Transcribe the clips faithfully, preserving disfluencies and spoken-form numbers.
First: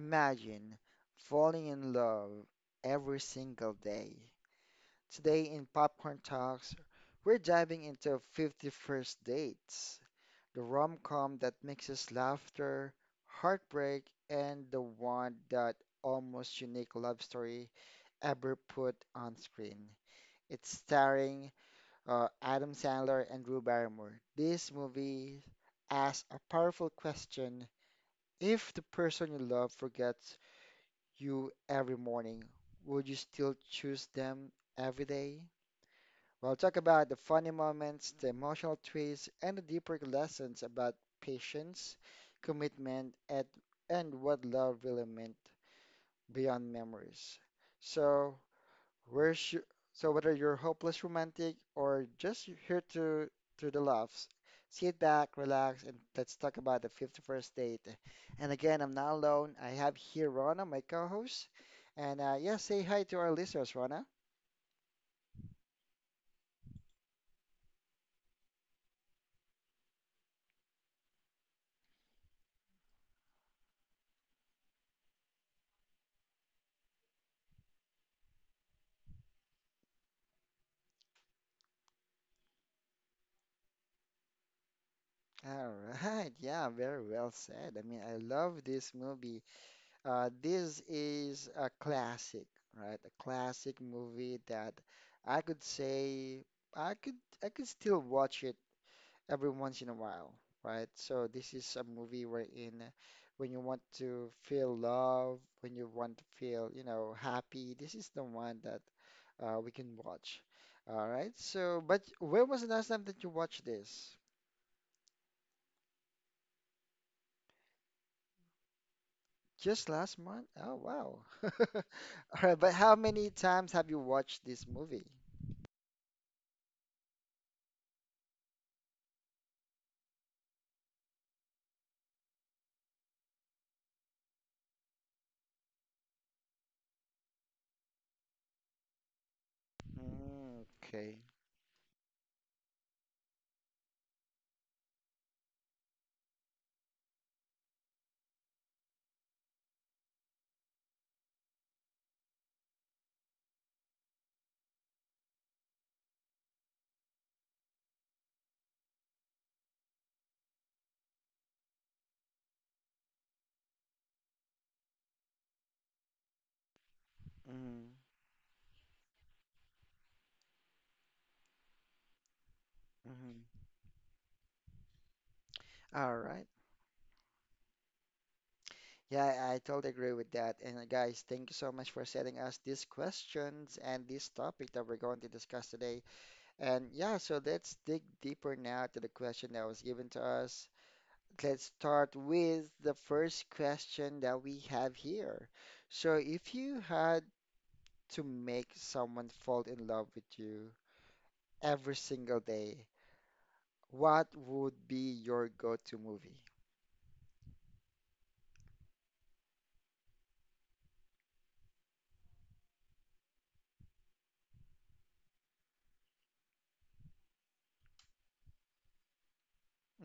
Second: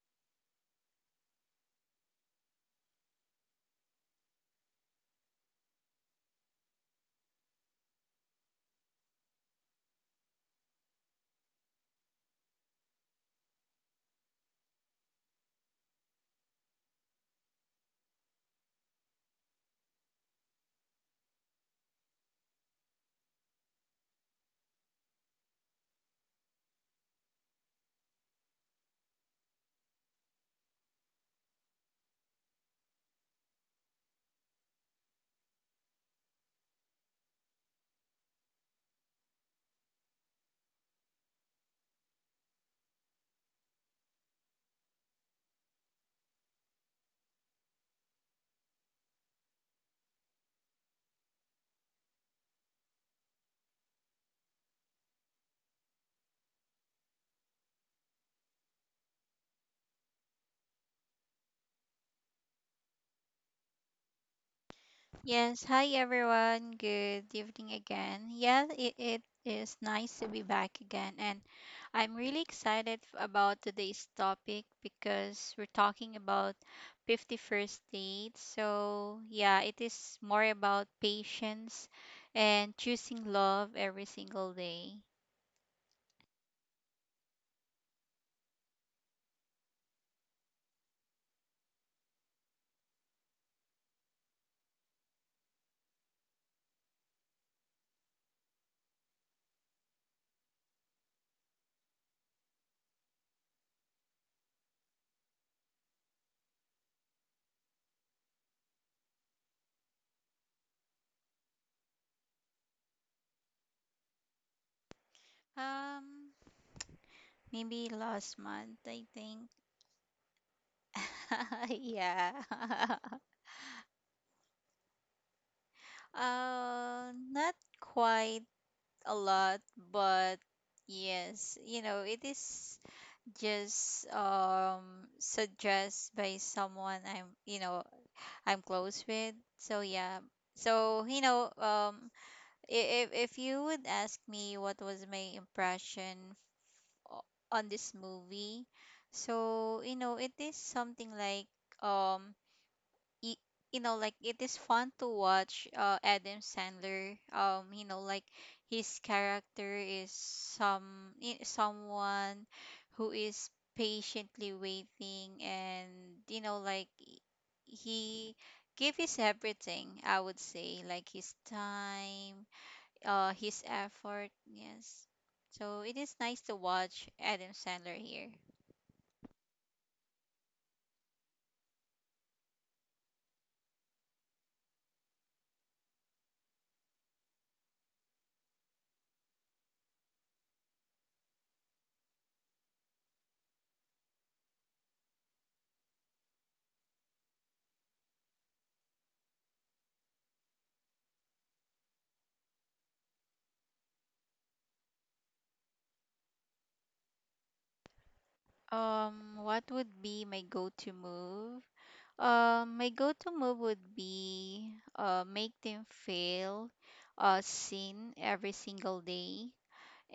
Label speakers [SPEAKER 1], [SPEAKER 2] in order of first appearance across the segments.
[SPEAKER 1] imagine falling in love every single day. Today in Popcorn Talks, we're diving into fifty-first Dates, the rom com that mixes laughter, heartbreak, and the one that almost unique love story ever put on screen. It's starring uh, Adam Sandler and Drew Barrymore. This movie asks a powerful question if the person you love forgets you every morning, would you still choose them every day? We'll talk about the funny moments, the emotional twists, and the deeper lessons about patience, commitment, and, and what love really meant beyond memories. So, Where's your, so whether you're hopeless romantic or just here to to the laughs, sit back, relax, and let's talk about the fifty-first date. And again, I'm not alone. I have here Rona, my co-host. And uh, yeah, say hi to our listeners, Rona.
[SPEAKER 2] Yes, hi everyone. Good evening again. Yeah, it, it is nice to be back again. And I'm really excited f- about today's topic because we're talking about fifty-first dates. So, yeah, it is more about patience and choosing love every single day.
[SPEAKER 1] All right, yeah, very well said. I mean, I love this movie. Uh, this is a classic, right? A classic movie that I could say I could I could still watch it every once in a while, right? So this is a movie wherein when you want to feel love, when you want to feel, you know, happy, this is the one that uh, we can watch. All right. So, but when was the last time that you watched this?
[SPEAKER 2] Um, Maybe last month, I think.
[SPEAKER 1] Just last month? Oh, wow. All
[SPEAKER 2] Yeah.
[SPEAKER 1] right. But how many times have you watched this movie?
[SPEAKER 2] Uh, not quite a lot, but yes, you know, it is just um suggest by someone I'm, you know, I'm close with. So yeah.
[SPEAKER 1] Mm,
[SPEAKER 2] So, you
[SPEAKER 1] okay.
[SPEAKER 2] know, um i- if if you would ask me what was my impression, o- on this movie, so, you know, it is something like, um y- you know, like, it is fun to watch uh Adam Sandler, um you know, like, his character is some i- someone who is patiently waiting. And you know, like, he
[SPEAKER 1] Mm.
[SPEAKER 2] he gave his everything. I would say, like, his time, uh
[SPEAKER 1] Mm-hmm.
[SPEAKER 2] his effort, yes. So it is
[SPEAKER 1] All
[SPEAKER 2] nice to
[SPEAKER 1] right.
[SPEAKER 2] watch Adam Sandler here.
[SPEAKER 1] Yeah, I I totally agree with that. And uh, guys, thank you so much for sending us these questions and this topic that we're going to discuss today. And yeah, so let's dig deeper now to the question that was given to us. Let's start with the first question that we have here. So, if you had to make someone fall in love with you every single day, what would be your go-to movie?
[SPEAKER 2] Um what would be my go-to move? Um, my go-to move would be, uh, make them feel, uh, seen every single day.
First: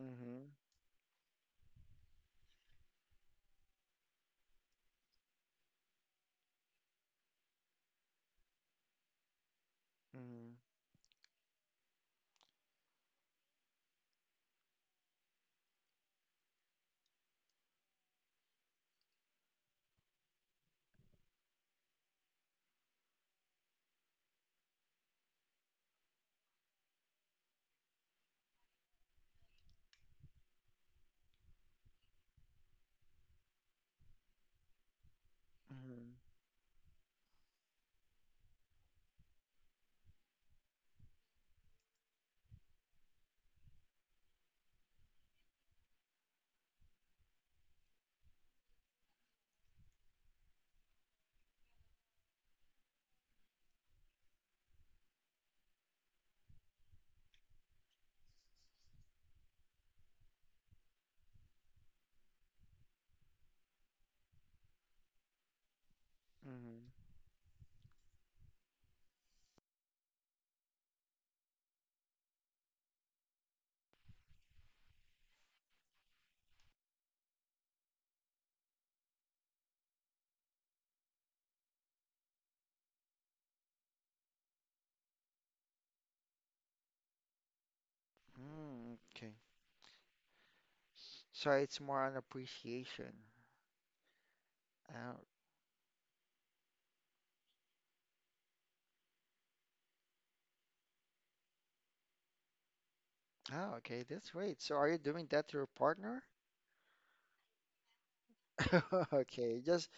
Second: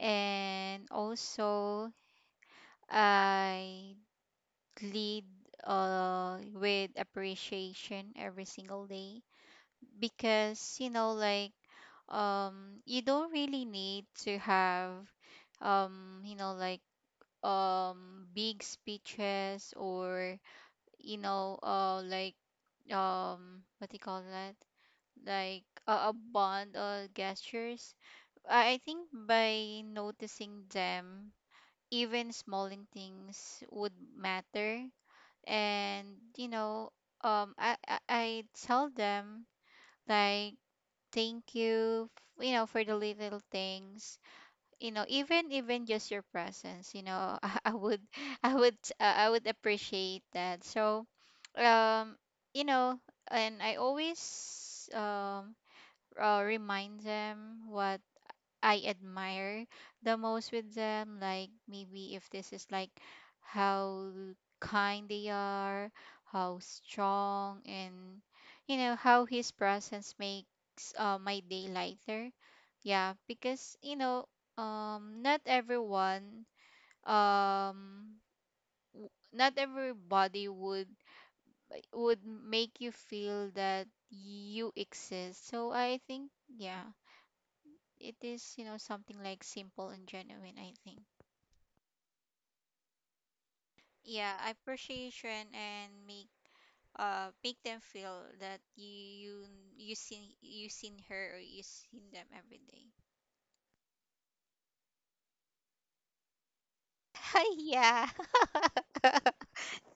[SPEAKER 1] Mm-hmm.
[SPEAKER 2] also I lead, uh, with appreciation every single day.
[SPEAKER 1] Mm-hmm.
[SPEAKER 2] Because, you know, like, um you don't really need to have, um you know, like, um big speeches, or, you know, uh like, um what do you call that, like a, a bond or gestures. I I think by noticing them, even small in things would matter.
[SPEAKER 1] Mm-hmm.
[SPEAKER 2] And you know, um, I I, I tell them, like, thank you, f- you know, for the little things. You know, even even just your presence. You know, I, I would I would uh, I would appreciate that. So, um, you know, and I always um uh, remind them what I admire the most with them. Like, maybe if this is like how kind they are, how
[SPEAKER 1] Mm-hmm.
[SPEAKER 2] strong, and you know how his presence makes, uh, my day lighter. Yeah, because you know, um, not everyone, um, w- not everybody would, like, would make you feel that you exist. So I think, yeah, it is, you know,
[SPEAKER 1] Mm,
[SPEAKER 2] something
[SPEAKER 1] okay.
[SPEAKER 2] like simple and genuine, I think.
[SPEAKER 1] So it's more on appreciation.
[SPEAKER 2] Yeah,
[SPEAKER 1] Oh,
[SPEAKER 2] appreciation, and make, uh make them feel that you you you seen you seen her, or you seen them every day.
[SPEAKER 1] oh, okay, that's great. So are you doing that to your partner?
[SPEAKER 2] Yeah.
[SPEAKER 1] Okay, just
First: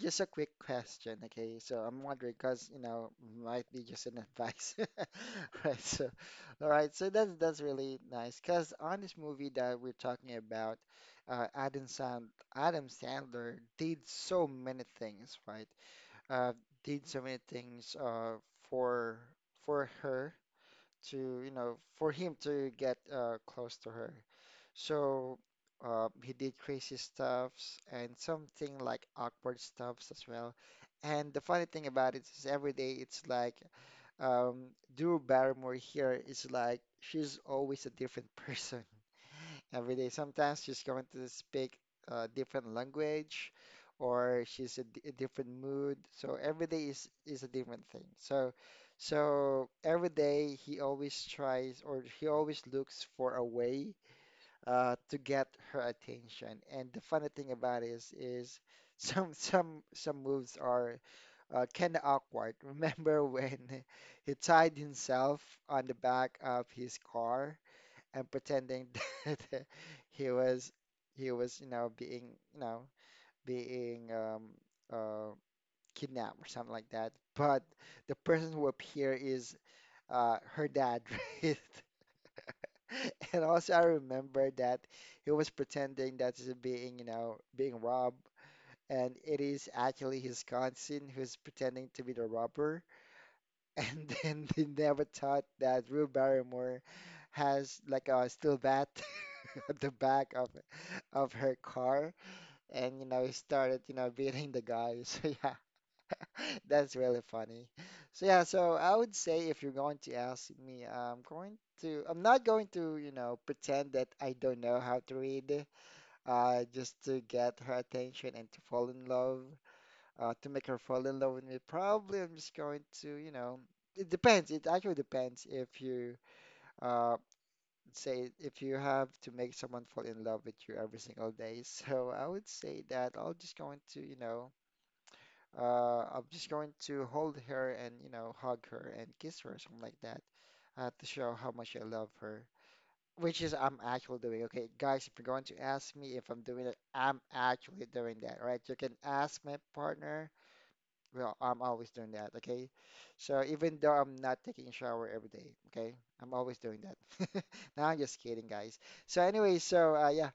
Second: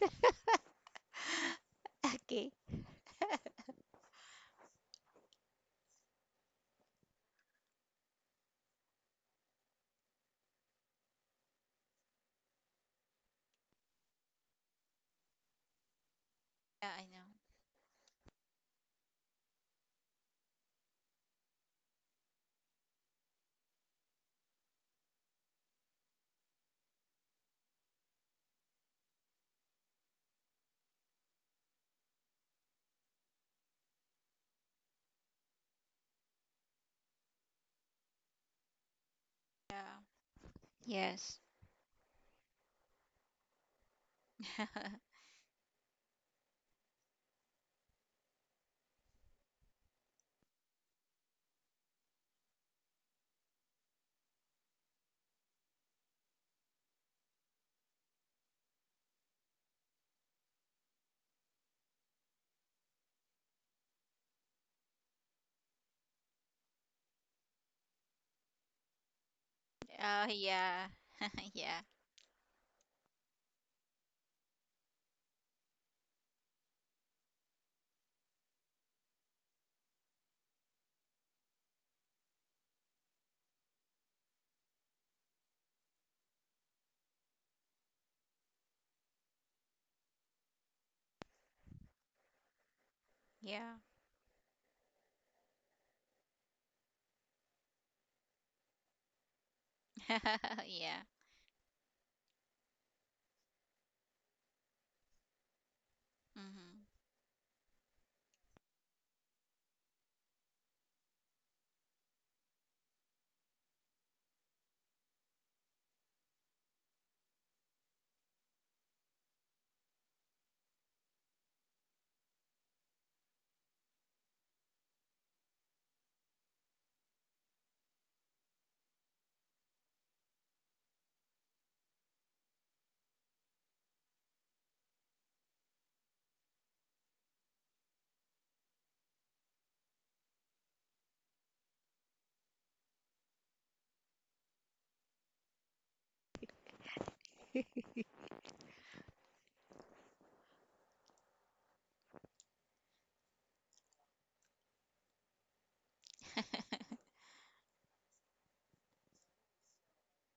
[SPEAKER 1] just a quick question. Okay, so I'm wondering
[SPEAKER 2] Okay.
[SPEAKER 1] because you know might be just an advice, right? So, all right, so that's that's really nice because on this movie that we're talking about, uh, Adam Sand Adam Sandler did so many things, right? Uh,
[SPEAKER 2] Yeah, I
[SPEAKER 1] did so
[SPEAKER 2] know.
[SPEAKER 1] many things uh for for her to, you know, for him to get uh, close to her. So uh, he did crazy stuffs and something like awkward stuffs as well. And the funny thing about it is every day it's like um, Drew Barrymore here is like she's always a different person every
[SPEAKER 2] Yeah.
[SPEAKER 1] day. Sometimes she's going to
[SPEAKER 2] Yes.
[SPEAKER 1] speak a different language or she's a, d- a different mood. So every day is is a different thing. So so every day he always tries or he always looks for a way uh, to get her attention. And the funny thing about it is is some some some moves are uh, kind of awkward. Remember when he tied himself on the back of his car? And pretending that
[SPEAKER 2] Oh
[SPEAKER 1] he was
[SPEAKER 2] yeah.
[SPEAKER 1] he was you
[SPEAKER 2] Yeah.
[SPEAKER 1] know being you know being um, uh, kidnapped or something like that. But the person who appeared is uh, her dad, right? And also I remember that he was pretending that he's being you know being robbed. And it is actually his cousin who's pretending to be the robber,
[SPEAKER 2] Yeah.
[SPEAKER 1] and then they never thought that Drew Barrymore has like a steel bat the back of
[SPEAKER 2] Yeah.
[SPEAKER 1] of her car and you know he started you know beating the guy so yeah
[SPEAKER 2] Mhm.
[SPEAKER 1] that's really funny so yeah so I would say if you're going to ask me I'm going to I'm not going to you know pretend that I don't know how to read uh just to get her attention and to fall in love uh to make her fall in love with me probably I'm just going to you know it depends it actually depends if you uh say if you have to make someone fall in love with you every single day. So I would say that I'll just going to, you know, uh, I'm just going to hold her and, you know, hug her and kiss her or something like that, uh, to show how much I love her. Which is I'm actually doing. Okay, guys, if you're going to ask me if I'm doing it, I'm actually doing that, right? You can ask my partner well, I'm always doing that, okay? So even though I'm not taking a shower every day, okay? I'm always doing that. Now I'm just kidding, guys. So anyway, so uh, yeah.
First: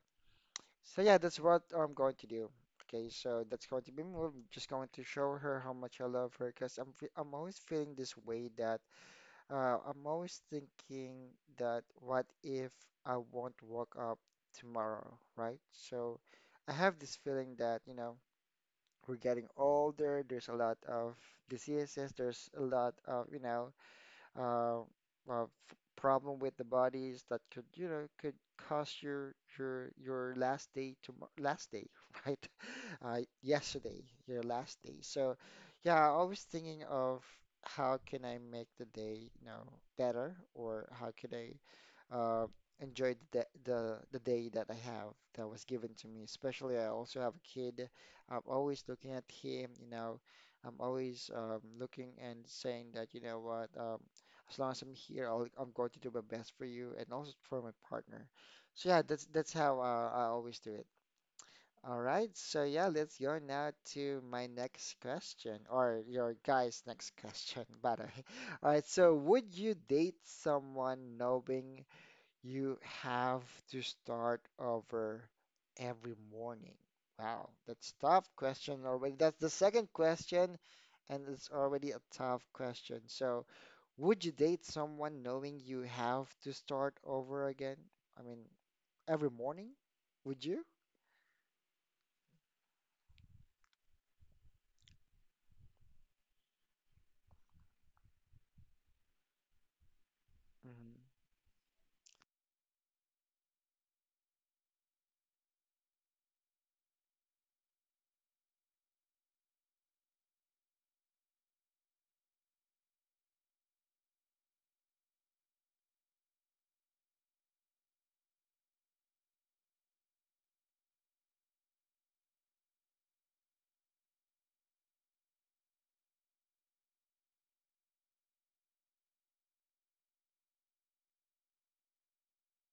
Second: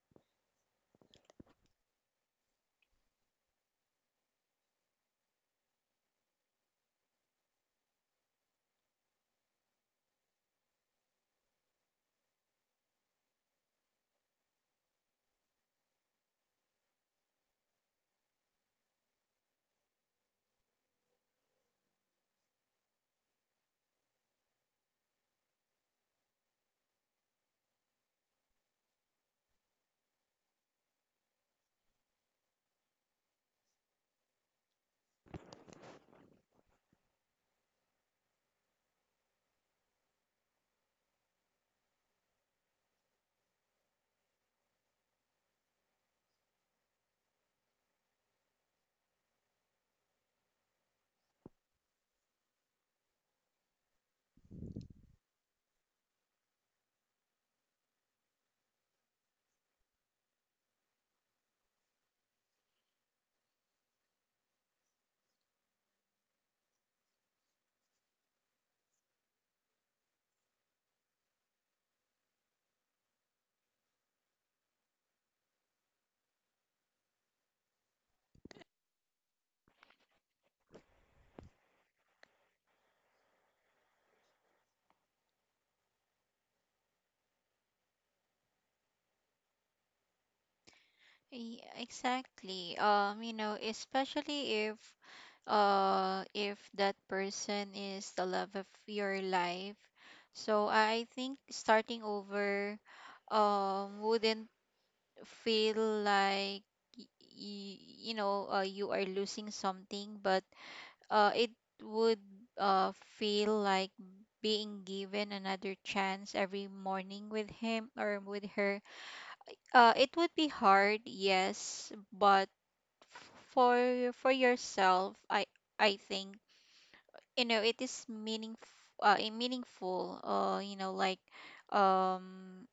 [SPEAKER 1] So yeah, that's what I'm going to do. Okay, so that's going to be me. I'm just going to show her how much I love her because I'm fe- I'm always feeling this way that uh, I'm always thinking that what if I won't wake up tomorrow, right? So I have this feeling that, you know, we're getting older. There's a lot of diseases. There's a lot of, you know, uh, uh, f- problem with the bodies that could, you know, could cause your your your last day to last day, right? Uh, yesterday, your last day. So, yeah, always thinking of how can I make the day, you know, better, or how could I uh, enjoy the, da- the the day that I have that was given to me. Especially, I also have a kid. I'm always looking at him, you know. I'm always um, looking and saying that, you know what, um, as long as I'm here, I'll, I'm going to do my best for you and also for my partner. So yeah, that's that's how uh, I always do it. All right, so yeah, let's go now to my next question or your guys' next question, by the way. All right, so would you date someone knowing you have to start over every morning. Wow, that's tough question already. That's the second question, and it's already a tough question. So, would you date someone knowing you have to start over again? I mean, every morning? Would you?
[SPEAKER 2] E- Exactly. Um, you know, especially if, uh if that person is the love of your life. So
[SPEAKER 1] Mm-hmm.
[SPEAKER 2] I think starting over, um wouldn't feel like, y- y- you know, uh, you are losing something, but, uh it would, uh feel like being given another chance every morning with him or with her. Uh it would be hard, yes, but for for yourself, i i think, you know, it is meaningful, uh, eh, meaningful, uh you know, like, um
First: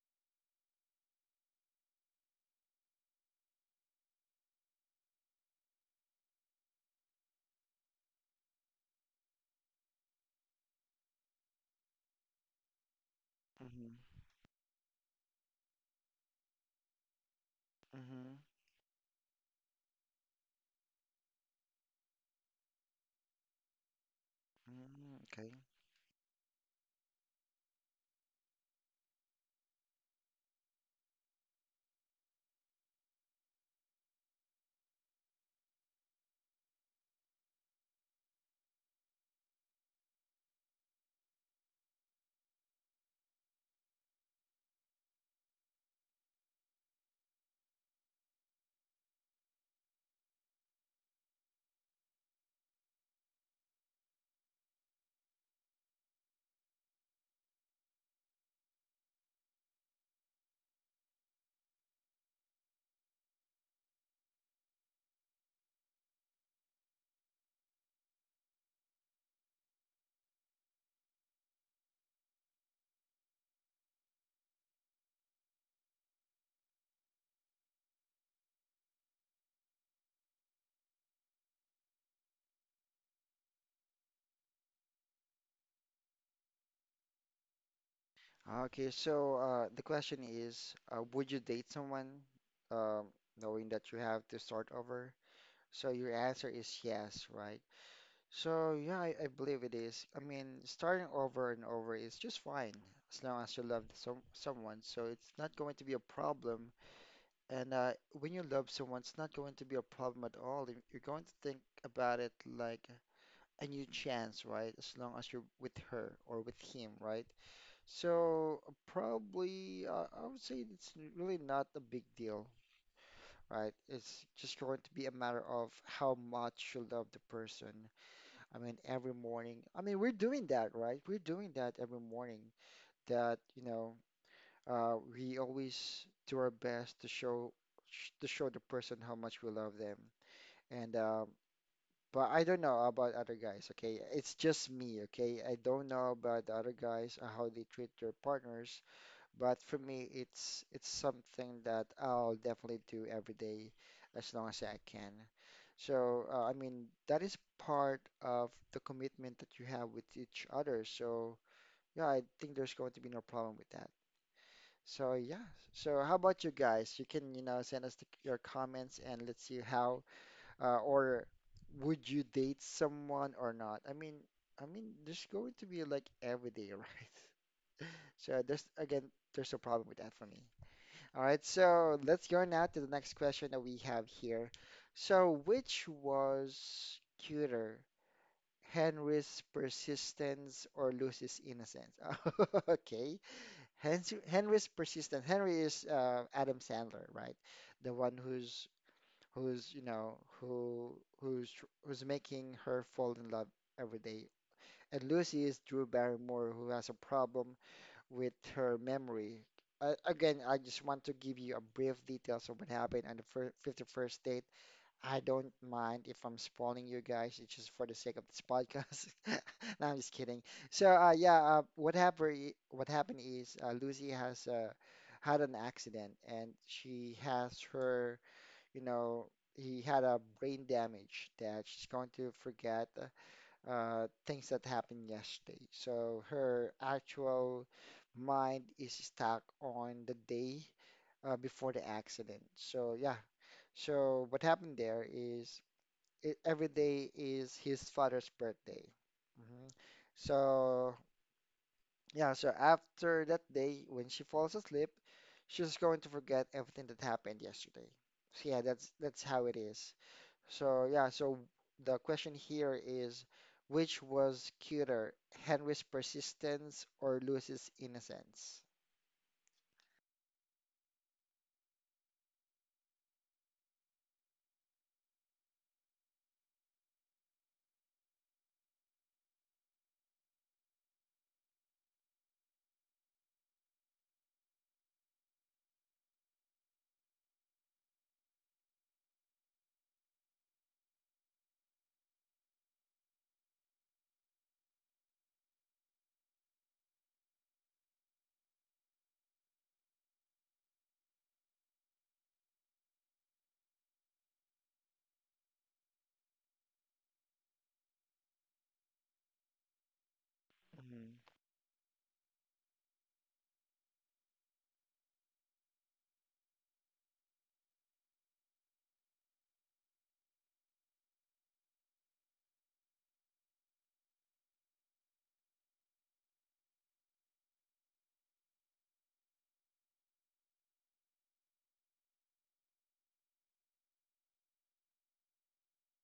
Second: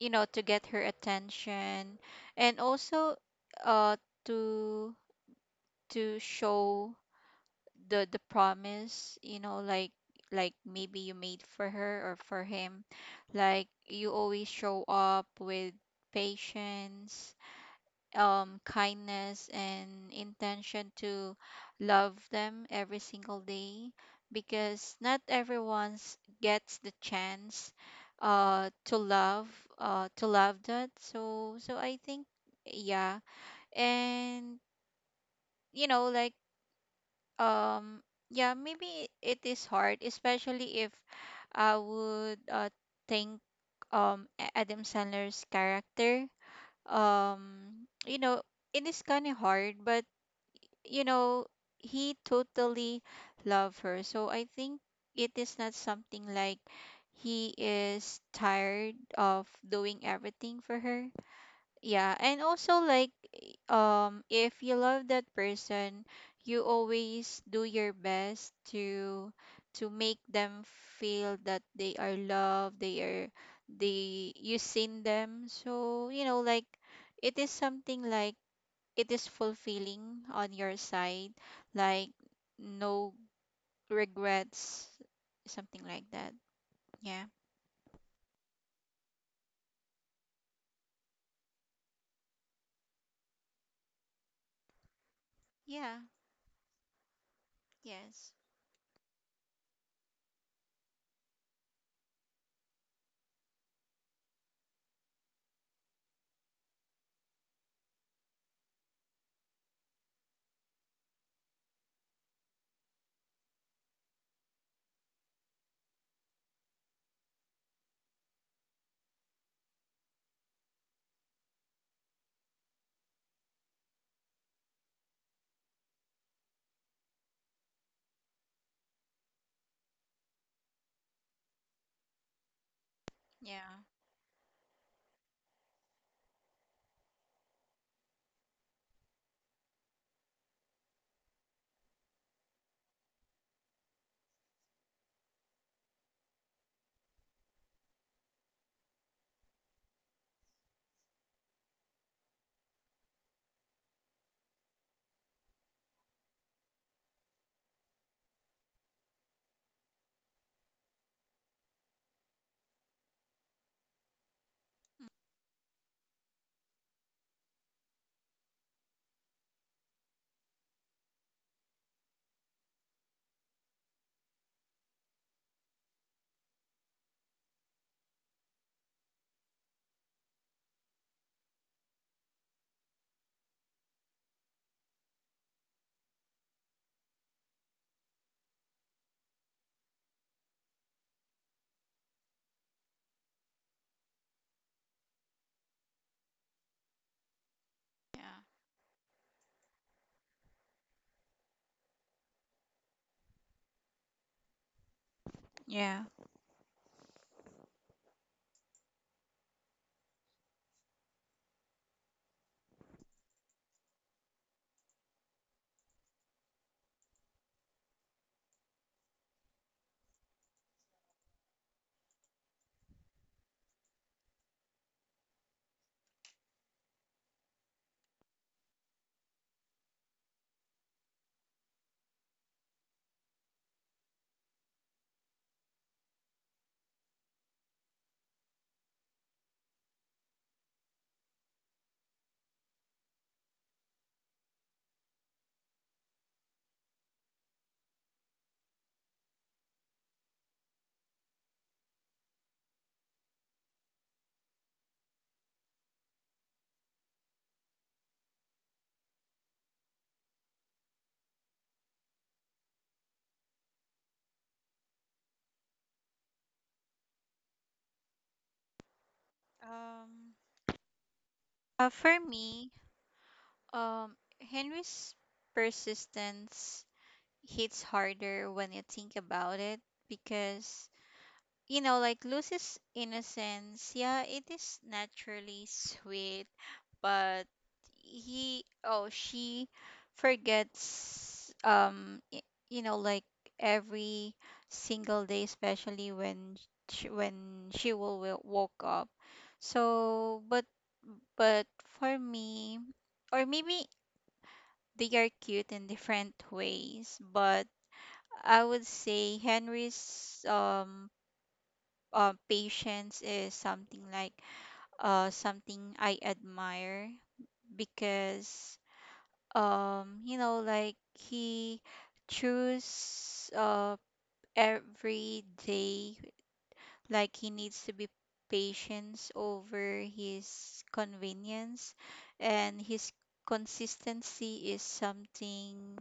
[SPEAKER 2] you know, to get her attention. And also, uh to to show the the promise, you know, like like maybe you made for her or for him, like
[SPEAKER 1] Mm-hmm.
[SPEAKER 2] you always show up with patience,
[SPEAKER 1] Mm-hmm.
[SPEAKER 2] um, kindness, and intention to love them every single day. Because
[SPEAKER 1] Mm,
[SPEAKER 2] not
[SPEAKER 1] okay.
[SPEAKER 2] everyone gets the chance, uh, to love, uh, to love that. So so I think, yeah. And you know, like, um yeah, maybe it is hard, especially if I would, uh, think, um A- Adam Sandler's character, um you know, it is kind of hard. But, you know, he totally loved her. So I think it is not something like he is tired of doing everything for her. Yeah, and also, like, um if you love that person, you always do your best to to make them feel that they are loved, they are, they you seen them. So, you know, like, it is something like, it is fulfilling on your side, like no regrets, something like that. Yeah.
[SPEAKER 1] Okay, so uh, the question is, uh, would you date someone um, knowing that you have to start over? So
[SPEAKER 2] Yeah.
[SPEAKER 1] your answer is yes, right?
[SPEAKER 2] Yes.
[SPEAKER 1] So yeah, I, I believe it is. I mean, starting over and over is just fine as long as you love some someone. So it's not going to be a problem. And uh, when you love someone, it's not going to be a problem at all. You- You're going to think about it like a new chance, right? As long as you're with her or with him, right? So probably, uh, I would say it's really not a big deal right? It's just going to be a matter of how much you love the person. I mean, every morning. I mean, we're doing that, right? We're doing that every morning. That, you
[SPEAKER 2] Yeah.
[SPEAKER 1] know, uh, we always do our best to show sh- to show the person how much we love them. And um, but I don't know about other guys, okay? It's just me, okay? I don't know about the other guys, uh, how they treat their partners. But for me, it's it's something that I'll definitely do every day as long as I can. So, uh, I mean, that is part of the commitment that you have with each other. So, yeah, I think there's going to be no problem with that.
[SPEAKER 2] Mm.
[SPEAKER 1] So, yeah. So, how about you guys? You can, you know, send us the, your comments and let's see how uh, or would you date someone or not? I mean, I mean, there's going to be like every day, right? So, there's again, there's a problem with that for me. All right, so let's go now to the next question that we have here. So, which was cuter, Henry's persistence or Lucy's innocence? Okay, Henry, Henry's persistence. Henry is uh, Adam Sandler, right? The one
[SPEAKER 2] Yeah.
[SPEAKER 1] who's who's you know who who's tr- who's making her fall in love every day, and Lucy is Drew
[SPEAKER 2] Yeah.
[SPEAKER 1] Barrymore, who has a problem with her memory. Uh, again, I just want to give you a brief details of what happened on the fir fifty-first date. I don't mind if I'm spoiling you guys. It's just for the sake of this podcast. No, I'm just kidding. So, uh, yeah, uh, what happened? What happened is uh, Lucy has uh, had an accident, and she has her, you know, he had a brain damage that she's going to forget uh, uh, things that happened yesterday. So her actual mind is stuck on the day uh, before the accident. So yeah, so what happened there is it, every day is his father's birthday. hmm So yeah, so after that day, when she falls asleep, she's going to forget everything that happened yesterday. So yeah, that's that's how it is. So yeah, so the question here is which was cuter, Henry's persistence or Lucy's innocence?
[SPEAKER 2] Um. Uh, for me, um, Henry's persistence hits harder when you think about it. Because, you know, like, Lucy's innocence, yeah, it is naturally sweet, but he oh she forgets, um y- you know, like, every single day, especially when she, when she will, will woke up. So, but but for me, or maybe they are cute in different ways, but I would say Henry's, um
[SPEAKER 1] Mm-hmm.
[SPEAKER 2] uh, patience is something like, uh something I admire, because, um you know, like, he choose, uh every day, like, he needs to be patience over his convenience. And his consistency is something,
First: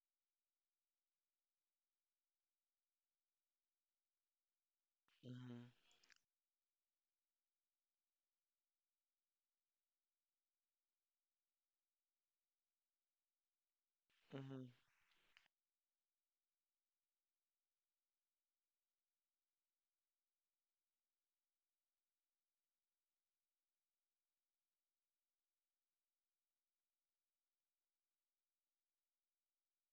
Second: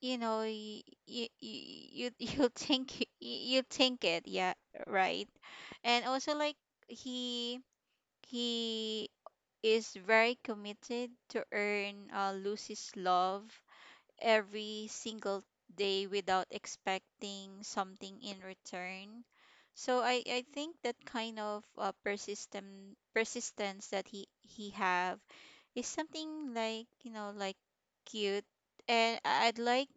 [SPEAKER 2] you know, you you you you think you think it, yeah, right.
[SPEAKER 1] Mm-hmm.
[SPEAKER 2] And also, like, he he is very committed to earn, uh, Lucy's love
[SPEAKER 1] Mm-hmm.
[SPEAKER 2] every single day, without expecting something in return. So I, I think that kind of, uh, persistent persistence that he he have is something like, you know, like, cute. And I- I'd like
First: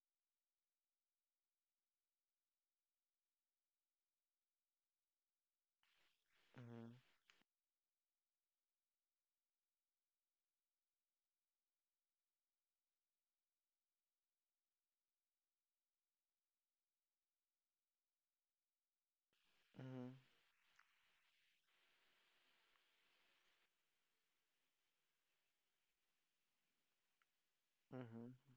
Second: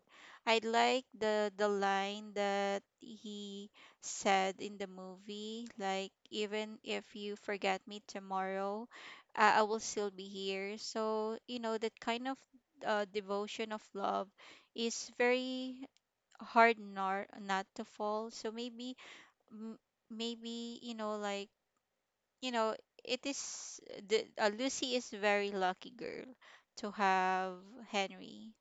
[SPEAKER 2] I'd like the the line that he said in the movie, like, even
[SPEAKER 1] Mm-hmm.
[SPEAKER 2] if you forget me tomorrow, I I will still be here. So you know that kind of, uh, devotion of love is very hard not not to fall. So maybe, m-
[SPEAKER 1] Mm-hmm.
[SPEAKER 2] maybe, you know, like, you know, it is, the uh, Lucy is very lucky girl to have
[SPEAKER 1] Mm-hmm.
[SPEAKER 2] Henry,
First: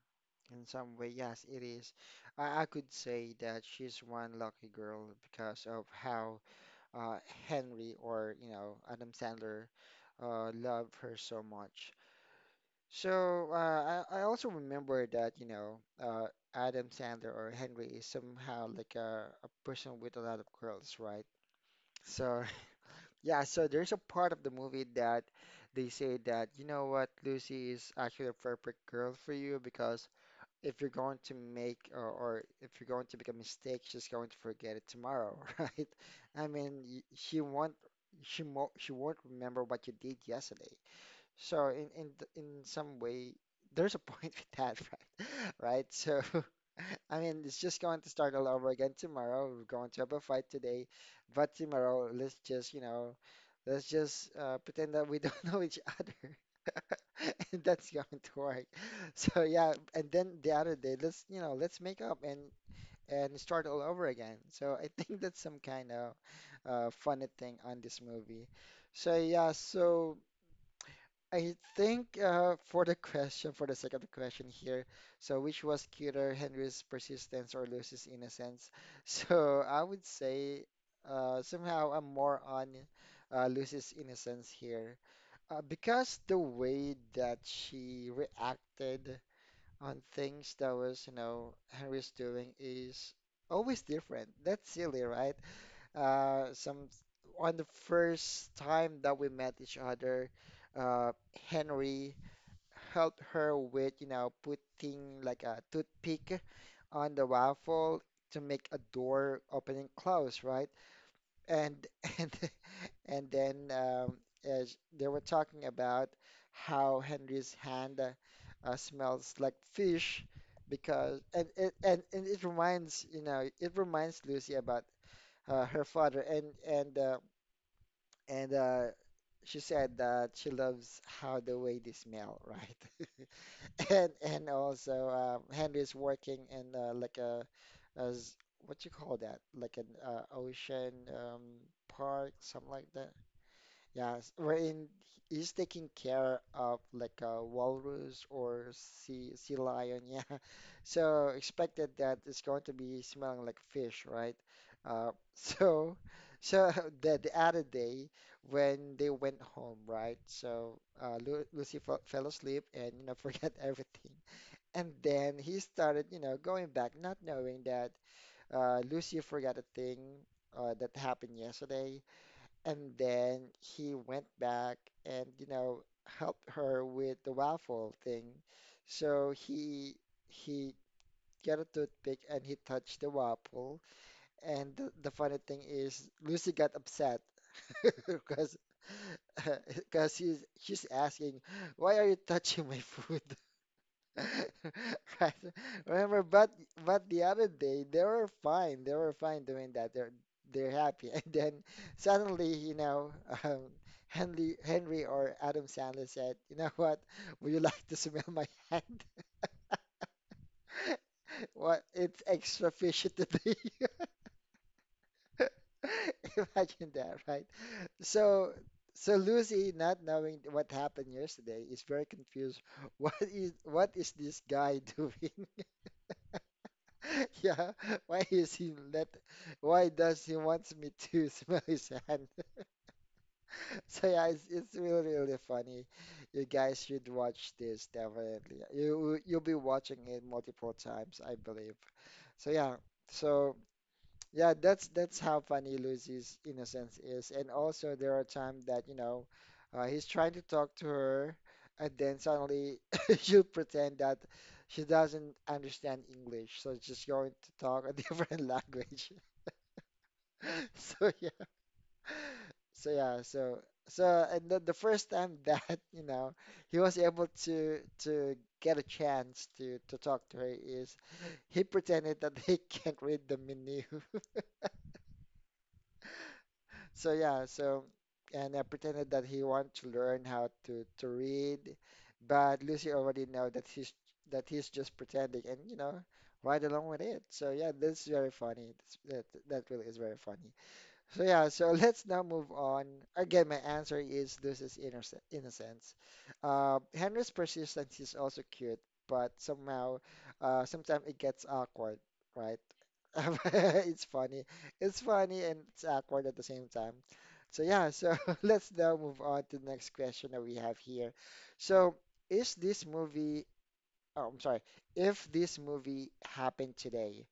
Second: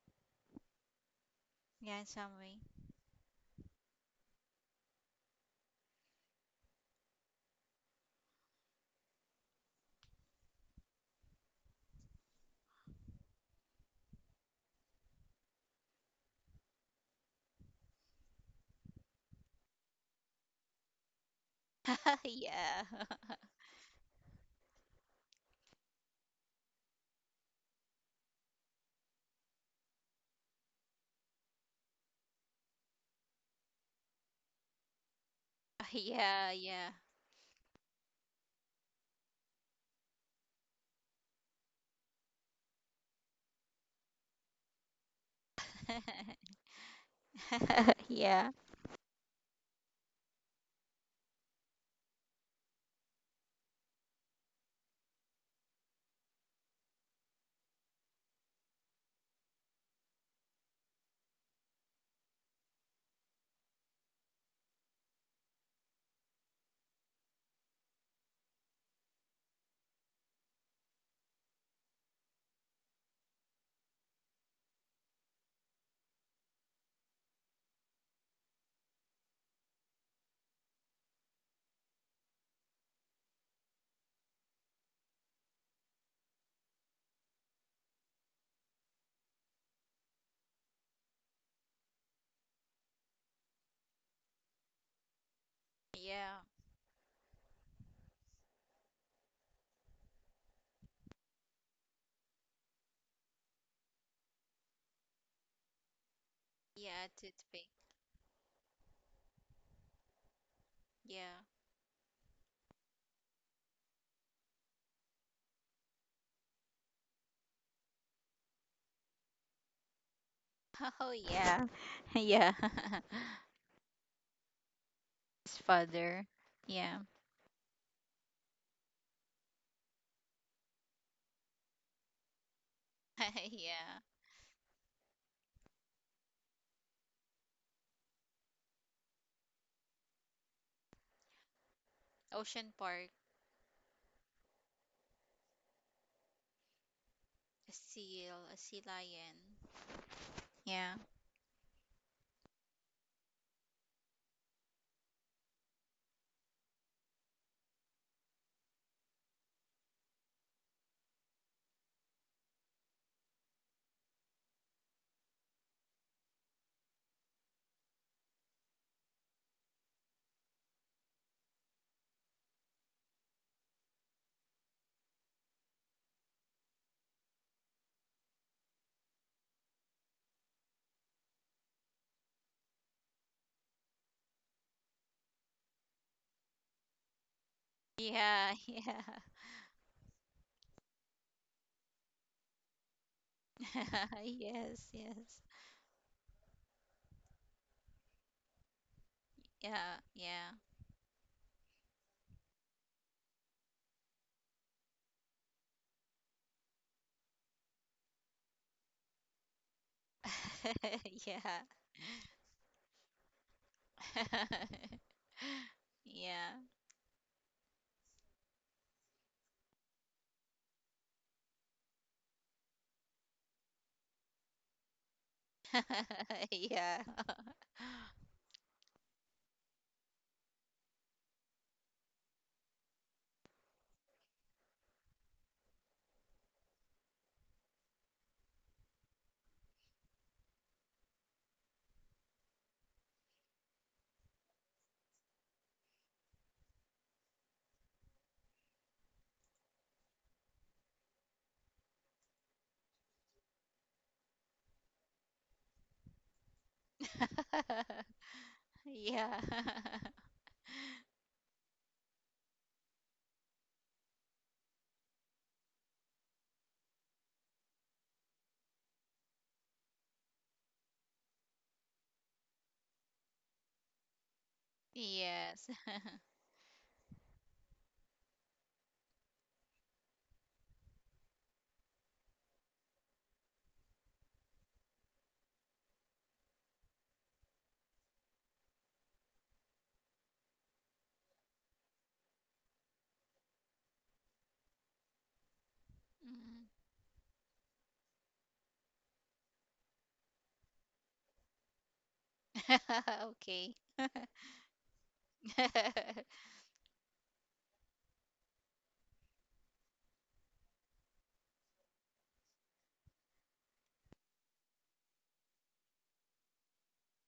[SPEAKER 1] In some way, yes, it is.
[SPEAKER 2] yeah, in some way.
[SPEAKER 1] I, I could say that she's one lucky girl because of how uh, Henry or, you know, Adam Sandler uh, loved her so much. So uh, I, I also remember that, you know, uh, Adam Sandler or Henry is somehow like a, a person with a lot of curls, right? So,
[SPEAKER 2] Yeah.
[SPEAKER 1] yeah, so there's a part of the movie that they say that, you know what, Lucy is actually a perfect girl for you because if you're going to make or, or if you're going to make a mistake, she's going to forget it tomorrow, right? I
[SPEAKER 2] yeah
[SPEAKER 1] mean,
[SPEAKER 2] yeah
[SPEAKER 1] y- she won't, she, mo she won't remember what you did yesterday. So in in th- in some way, there's a point with that, right? Right? So I mean, it's just going to start all
[SPEAKER 2] Yeah,
[SPEAKER 1] over again tomorrow. We're going to have a fight today, but tomorrow, let's just, you know, let's just uh, pretend that we don't know each other. And that's going to work. So yeah, and then the other day, let's, you know, let's make up and and start all over again. So I think that's some kind of uh, funny thing on this movie. So yeah, so I think uh, for the question, for the second question here, so which was cuter, Henry's persistence or Lucy's innocence? So I would say uh, somehow I'm more on uh, Lucy's innocence here uh, because the way that she reacted on things that was, you know, Henry's doing is always different. That's silly, right?
[SPEAKER 2] yeah,
[SPEAKER 1] Uh, some On the first time that we met each other, uh, Henry helped her with, you know, putting like a toothpick
[SPEAKER 2] yeah.
[SPEAKER 1] on the
[SPEAKER 2] Toothpick.
[SPEAKER 1] waffle to make a door open and close, right?
[SPEAKER 2] Yeah.
[SPEAKER 1] And and and then um, as they were talking about how Henry's hand uh, uh, smells like fish
[SPEAKER 2] Oh
[SPEAKER 1] because and
[SPEAKER 2] yeah.
[SPEAKER 1] it and, and it
[SPEAKER 2] Yeah.
[SPEAKER 1] reminds, you know, it reminds Lucy about
[SPEAKER 2] His
[SPEAKER 1] uh, her father
[SPEAKER 2] father.
[SPEAKER 1] and and
[SPEAKER 2] Yeah.
[SPEAKER 1] uh, and uh, she said that she loves how the way they smell, right?
[SPEAKER 2] Yeah.
[SPEAKER 1] And and also um, Henry's working in uh, like a as what you call that? Like an uh, ocean um, park, something
[SPEAKER 2] Ocean
[SPEAKER 1] like that.
[SPEAKER 2] Park.
[SPEAKER 1] Yes, wherein he's taking care of like a
[SPEAKER 2] A
[SPEAKER 1] walrus
[SPEAKER 2] seal, a
[SPEAKER 1] or
[SPEAKER 2] sea
[SPEAKER 1] sea
[SPEAKER 2] lion.
[SPEAKER 1] sea lion. Yeah,
[SPEAKER 2] Yeah.
[SPEAKER 1] so expected that it's going to be smelling like fish, right? Uh, so so the the other day when they went home, right? So uh, Lu Lucy fell, fell asleep and you know forget everything. And then he started, you know, going back, not knowing that uh, Lucy forgot a thing uh, that happened yesterday. And then he went back and, you know, helped her with the waffle thing. So he he got a toothpick and he touched the waffle. And the, the funny thing is, Lucy got upset because
[SPEAKER 2] Yeah. Yeah.
[SPEAKER 1] because she's she's asking, "Why are you touching my food?"
[SPEAKER 2] Yes,
[SPEAKER 1] Right.
[SPEAKER 2] yes.
[SPEAKER 1] Remember, but but the other day they were fine. They were fine doing that.
[SPEAKER 2] Yeah,
[SPEAKER 1] They're
[SPEAKER 2] yeah.
[SPEAKER 1] they're happy, and then suddenly, you know, um, Henry Henry or Adam Sandler said, "You know what? Would you like to smell my hand? What? It's extra fishy today."
[SPEAKER 2] Yeah.
[SPEAKER 1] Imagine that, right? So. So Lucy, not knowing what happened yesterday, is very confused. What is what is this guy doing?
[SPEAKER 2] Yeah. Yeah.
[SPEAKER 1] Yeah, why is he let? Why does he wants me to smell his hand? So yeah, it's it's really really funny. You guys should watch this definitely. You you'll be watching it multiple times, I believe. So yeah, so. Yeah, that's that's how funny Lucy's innocence is. And also there are times that, you know, uh, he's trying to talk to her and then suddenly she'll pretend that she doesn't understand English. So she's going to talk a different language.
[SPEAKER 2] Yeah.
[SPEAKER 1] So yeah. So yeah, so so and the, the first time that, you know, he was able to to get a chance to to talk to her is he pretended that he can't read the menu.
[SPEAKER 2] Yes.
[SPEAKER 1] So yeah, so and I pretended that he wanted to learn how to to read, but Lucy already know that he's that he's just pretending, and you know, right along with it. So yeah, that's very funny. That's, that that really is very funny. So yeah, so let's now move on. Again, my answer is Lucy's innocent innocence.
[SPEAKER 2] Mm.
[SPEAKER 1] Uh, Henry's persistence is also cute, but somehow, uh, sometimes it gets awkward, right?
[SPEAKER 2] Okay.
[SPEAKER 1] It's funny. It's funny and it's awkward at the same time. So yeah, so let's now move on to the next question that we have here. So is this movie, oh, I'm sorry, if this movie happened today,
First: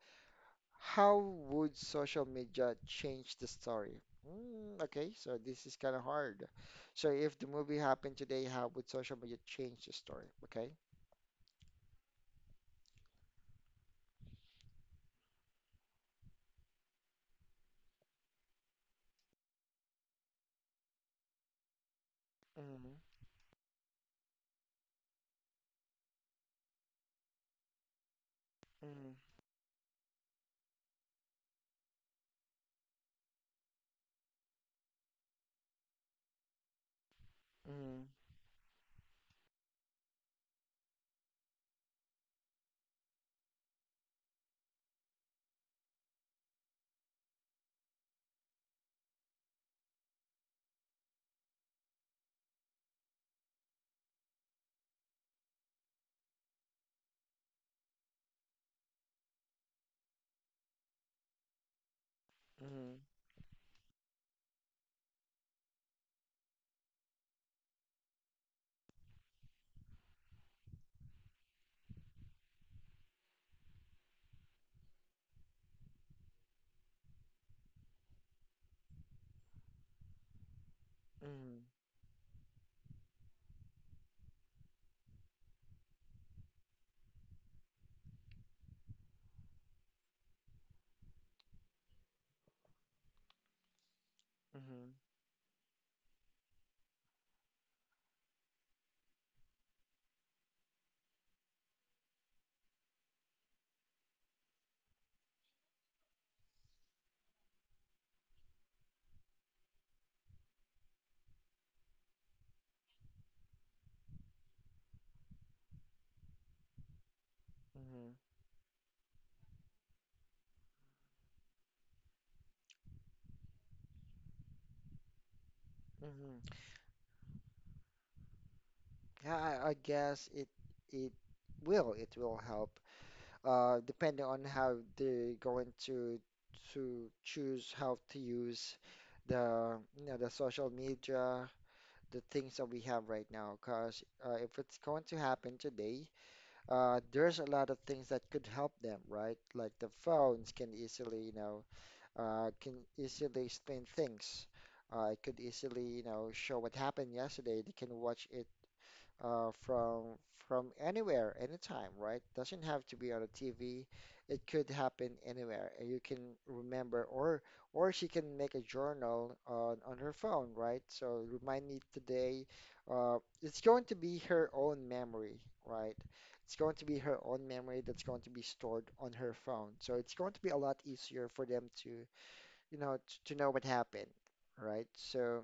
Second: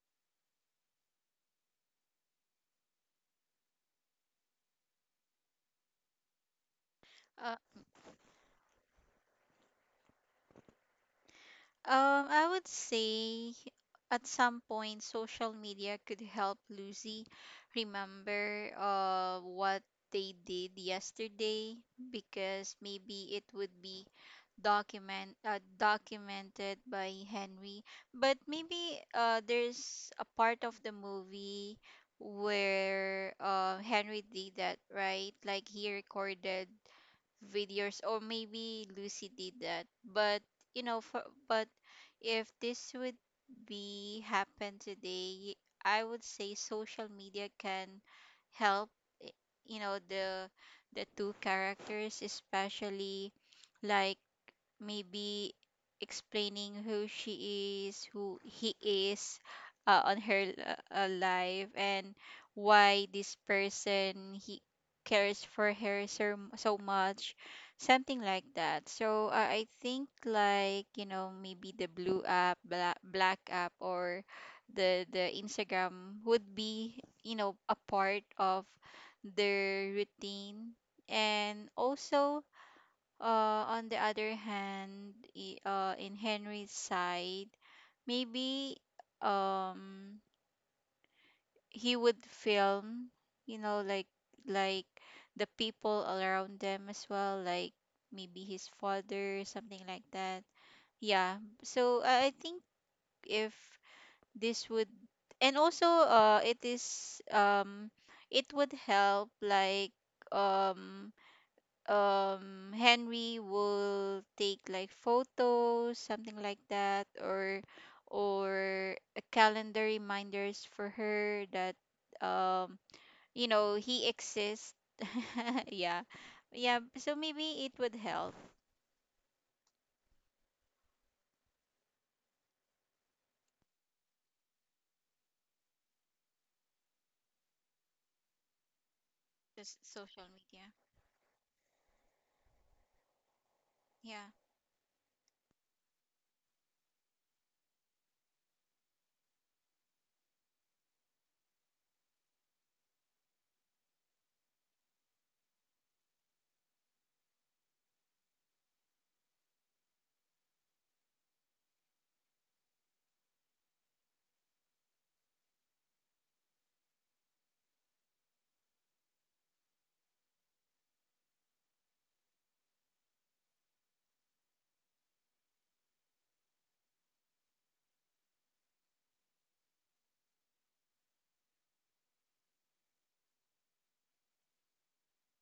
[SPEAKER 1] how would social media change the story? Mm, okay, so this is kind of hard. So if the movie happened today, how would social media change the story? Okay.
[SPEAKER 2] Um, I would say, at some point, social media could help Lucy remember, uh what they did yesterday. Because
[SPEAKER 1] Mhm,
[SPEAKER 2] maybe it would be, document uh, documented by Henry. But maybe,
[SPEAKER 1] mhm,
[SPEAKER 2] uh there's a part of the movie where, uh Henry did that, right? Like, he recorded videos,
[SPEAKER 1] mhm,
[SPEAKER 2] or maybe Lucy did that. But, you know, for but if this would be happen today, I would say social media can help, i- you know, the the two characters, especially, like, maybe explaining who she is, who he is, uh, on her, uh, uh, life, and
[SPEAKER 1] mhm,
[SPEAKER 2] why this person, he cares for her so, so much, something like that. So, uh, I think, like, you know, maybe the blue app, black, black app, or the the Instagram would be, you know, a part of their routine.
[SPEAKER 1] mhm,
[SPEAKER 2] And also, uh, on the other hand, i- uh, in Henry's side, maybe, um he would film, you know, like, like
[SPEAKER 1] mhm,
[SPEAKER 2] the people around them as well, like, maybe his father, something like that. Yeah. So, uh, I think, if this would, and also, uh, it is, um, it would help, like, um um Henry will take, like, photos, something like that, or
[SPEAKER 1] mhm,
[SPEAKER 2] or a calendar reminders for her that, um you know, he exists. Yeah.
[SPEAKER 1] mhm.
[SPEAKER 2] Yeah, so maybe it would help.
[SPEAKER 1] Yeah, I, I guess it it will it will help. Uh, depending on how they're going to to choose how to use
[SPEAKER 2] Just
[SPEAKER 1] the you know
[SPEAKER 2] social
[SPEAKER 1] the social
[SPEAKER 2] media.
[SPEAKER 1] media, the things that we have right now. Because
[SPEAKER 2] Yeah.
[SPEAKER 1] uh, if it's going to happen today, uh, there's a lot of things that could help them, right? Like the phones can easily, you know, uh, can easily explain things. Uh, it could easily, you know, show what happened yesterday. They can watch it uh, from from anywhere, anytime, right? Doesn't have to be on a T V. It could happen anywhere, and you can remember, or or she can make a journal on on her phone, right? So remind me today. Uh, it's going to be her own memory, right? It's going to be her own memory that's going to be stored on her phone. So it's going to be a lot easier for them to, you know, to, to know what happened, right? So.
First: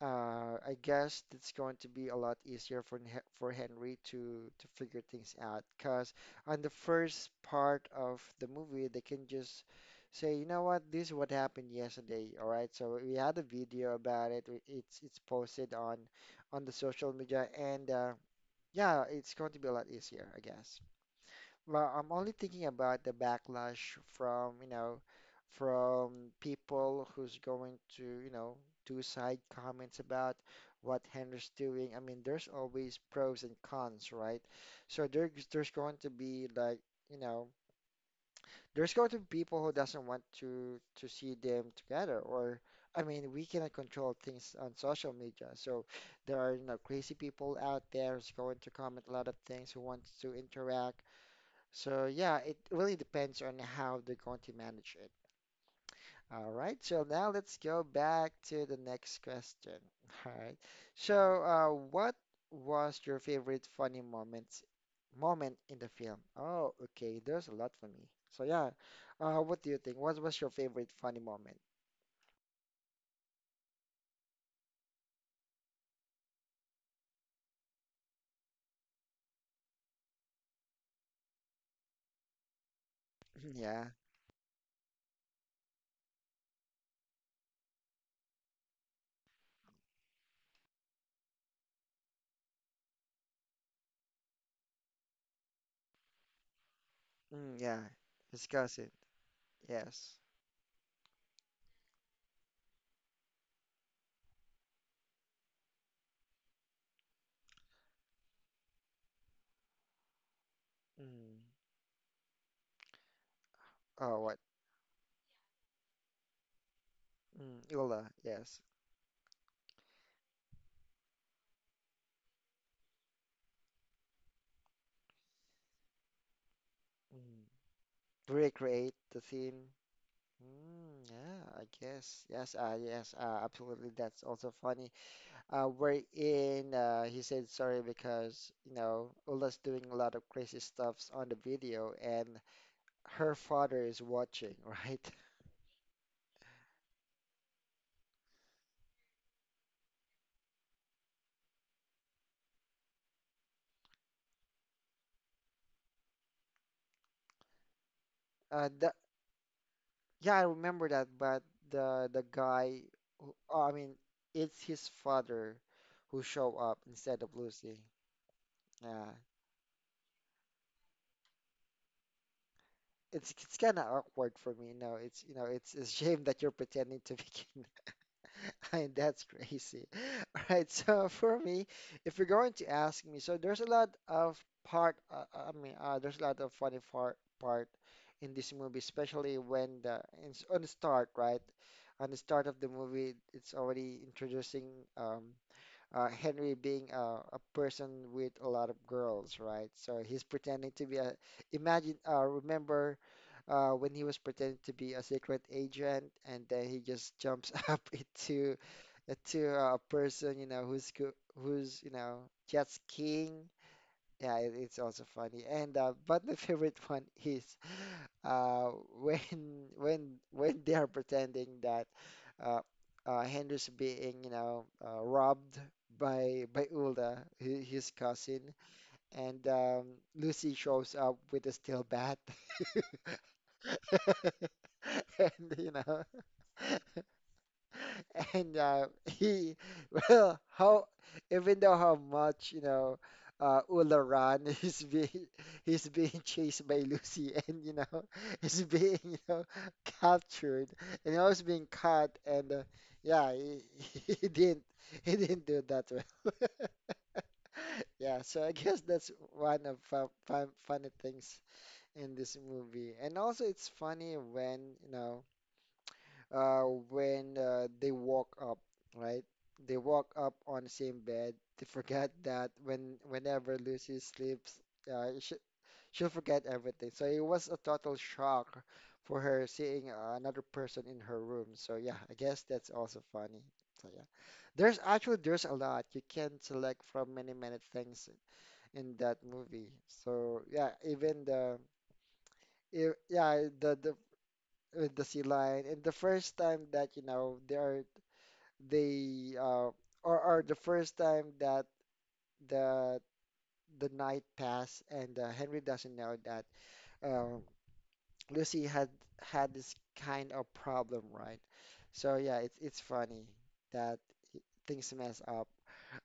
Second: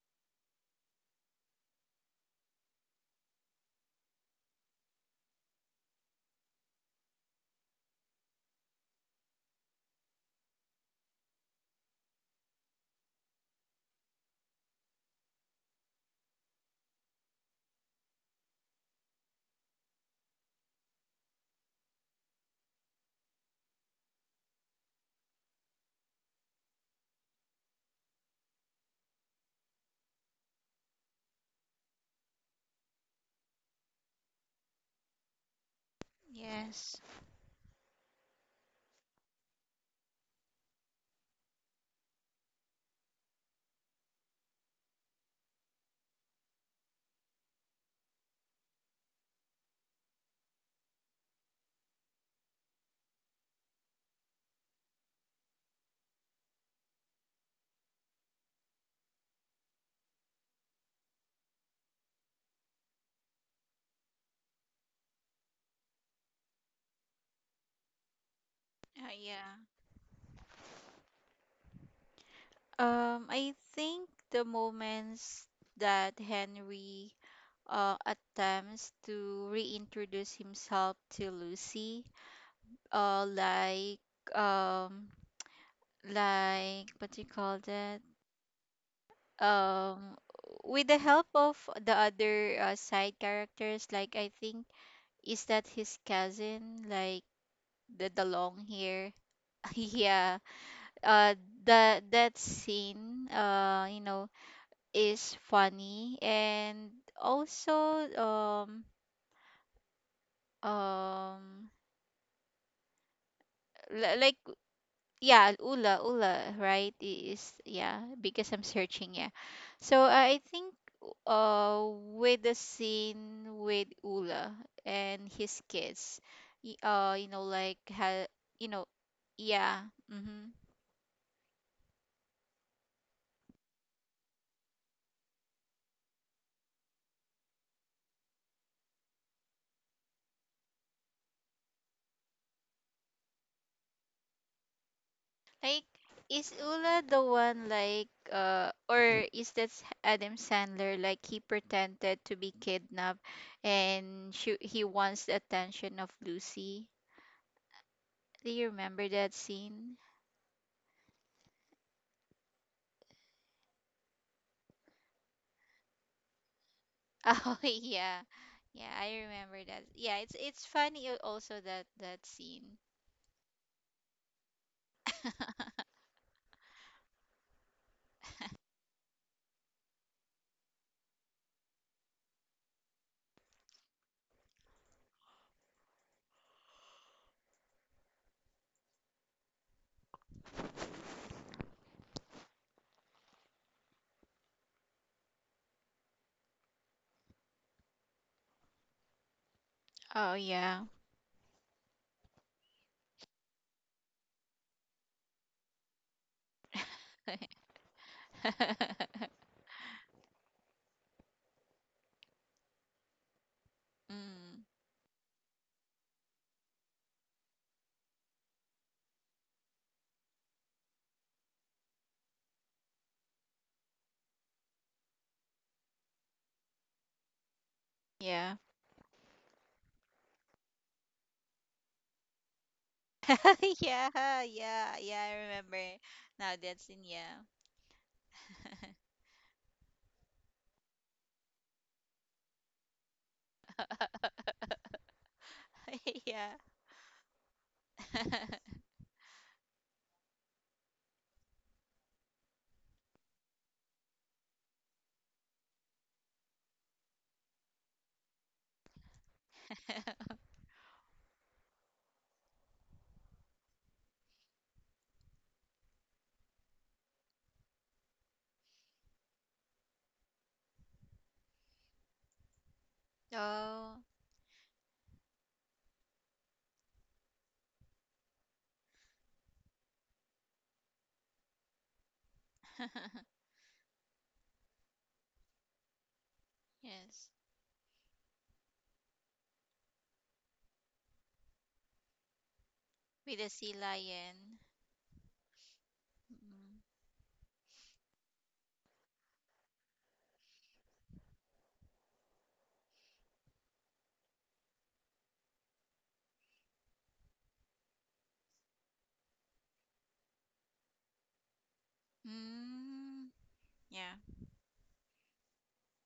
[SPEAKER 1] Uh, I guess it's going to be a lot easier for Hen- for Henry to to figure things out. Cause on the first part of the movie, they can just say, you know what, this is what happened yesterday. All right, so we had a video about it. We- It's it's posted on on the social media, and uh, yeah, it's going to be a lot easier, I guess. Well, I'm only thinking about the backlash from, you know, from people who's going to, you know, do side comments about what Henry's doing. I mean, there's always pros and cons, right? So there's there's going to be like,
[SPEAKER 2] Yes.
[SPEAKER 1] you know, there's going to be people who doesn't want to to see them together, or I mean, we cannot control things on social media. So there are, you know, crazy people out there who's going to comment a lot of things who wants to interact so yeah, it really depends on how they're going to manage it. All right, so now let's go back to the next question. All right, so uh, what was your favorite funny moments moment in the film? Oh, okay, there's a lot for me. So yeah,
[SPEAKER 2] Uh,
[SPEAKER 1] uh,
[SPEAKER 2] yeah.
[SPEAKER 1] what do you think? What was your favorite funny moment?
[SPEAKER 2] Um, I think the moments that Henry, uh, attempts to reintroduce himself to Lucy, uh
[SPEAKER 1] Yeah,
[SPEAKER 2] like, um like, what do you call that, um with the help of the other, uh, side characters, like, I think, is that his cousin, like,
[SPEAKER 1] mm, yeah,
[SPEAKER 2] the, the long
[SPEAKER 1] discuss it.
[SPEAKER 2] hair.
[SPEAKER 1] Yes.
[SPEAKER 2] Yeah. uh the That scene, uh you know, is funny. And also, um
[SPEAKER 1] Mm.
[SPEAKER 2] um li-
[SPEAKER 1] Oh,
[SPEAKER 2] like,
[SPEAKER 1] what?
[SPEAKER 2] yeah, ula Ula, right? I- is,
[SPEAKER 1] Mm,
[SPEAKER 2] yeah,
[SPEAKER 1] Ula,
[SPEAKER 2] because
[SPEAKER 1] yes.
[SPEAKER 2] I'm searching. Yeah. So I think, uh with the scene with Ula and his kids, y- uh you
[SPEAKER 1] Mm.
[SPEAKER 2] know, like, ha, you know,
[SPEAKER 1] Recreate the theme.
[SPEAKER 2] yeah. Mm-hmm.
[SPEAKER 1] Mm, yeah, I guess. Yes, uh, yes, uh, absolutely. That's also funny. Uh, we're in, uh, he said sorry because, you know, Ula's doing a lot of crazy stuffs on the video and her father is watching, right?
[SPEAKER 2] Like, is Ula the one, like, uh or is that, S- Adam Sandler, like, he pretended to be kidnapped, and she, he wants the attention of Lucy. Do you
[SPEAKER 1] Uh, the,
[SPEAKER 2] remember that scene?
[SPEAKER 1] yeah, I remember that, but the the guy, who, oh, I mean, it's his father who show up instead of
[SPEAKER 2] Oh,
[SPEAKER 1] Lucy.
[SPEAKER 2] yeah. Yeah,
[SPEAKER 1] Yeah.
[SPEAKER 2] I remember that. Yeah, it's it's funny, al- also that that scene.
[SPEAKER 1] It's it's kind of awkward for me, No. It's you know, it's a shame that you're pretending to be kidnapped. I, mean, that's crazy. All right, so for me, if you're going to ask me, so there's a lot of part, uh, uh, I mean, uh, there's a lot of funny far, part in this movie, especially when the in, on the start, right? On the start of the movie, it's already introducing um, uh, Henry being a, a person with a lot of girls, right? So he's
[SPEAKER 2] Oh
[SPEAKER 1] pretending to
[SPEAKER 2] yeah.
[SPEAKER 1] be a, imagine, uh, remember uh, when he was pretending to be a secret agent and then he just jumps up into to a person, you know, who's go- who's, you know, jet skiing. Yeah, it,
[SPEAKER 2] Mm.
[SPEAKER 1] it's also funny. And uh, But my favorite one is uh, when when when they are pretending that uh, uh, Henry's being, you know, uh, robbed by by Ulda, hi- his cousin,
[SPEAKER 2] Yeah.
[SPEAKER 1] and um, Lucy shows up with a steel bat,
[SPEAKER 2] Yeah, yeah, yeah, I
[SPEAKER 1] and you
[SPEAKER 2] remember.
[SPEAKER 1] know.
[SPEAKER 2] Now that scene, yeah.
[SPEAKER 1] and uh, he well how even though how much you know uh Ularan is being he's being
[SPEAKER 2] Yeah.
[SPEAKER 1] chased by Lucy and you know he's being you know captured and he was being caught and uh, yeah he, he didn't he didn't do that well. Yeah, so I guess that's one of fun, fun funny things in this movie. And also it's funny when you know uh, when uh, they woke up, right? They woke up on the same bed. They forget that when whenever Lucy
[SPEAKER 2] Oh.
[SPEAKER 1] sleeps, uh, she, she'll forget everything. So it was a total shock for her seeing uh, another person in her room. So yeah, I guess that's also funny. So yeah, there's actually there's a lot you can select from
[SPEAKER 2] Yes.
[SPEAKER 1] many many things in that movie. So yeah, even the if,
[SPEAKER 2] With
[SPEAKER 1] yeah
[SPEAKER 2] the sea
[SPEAKER 1] the the
[SPEAKER 2] lion.
[SPEAKER 1] with the sea lion. And the first time
[SPEAKER 2] Mm.
[SPEAKER 1] that you know they are they uh, or, or the first time that the the night passed and uh, Henry doesn't know that um, Lucy had had this kind of problem, right? So yeah, it's it's funny
[SPEAKER 2] Mm.
[SPEAKER 1] that
[SPEAKER 2] Yeah.
[SPEAKER 1] things mess up.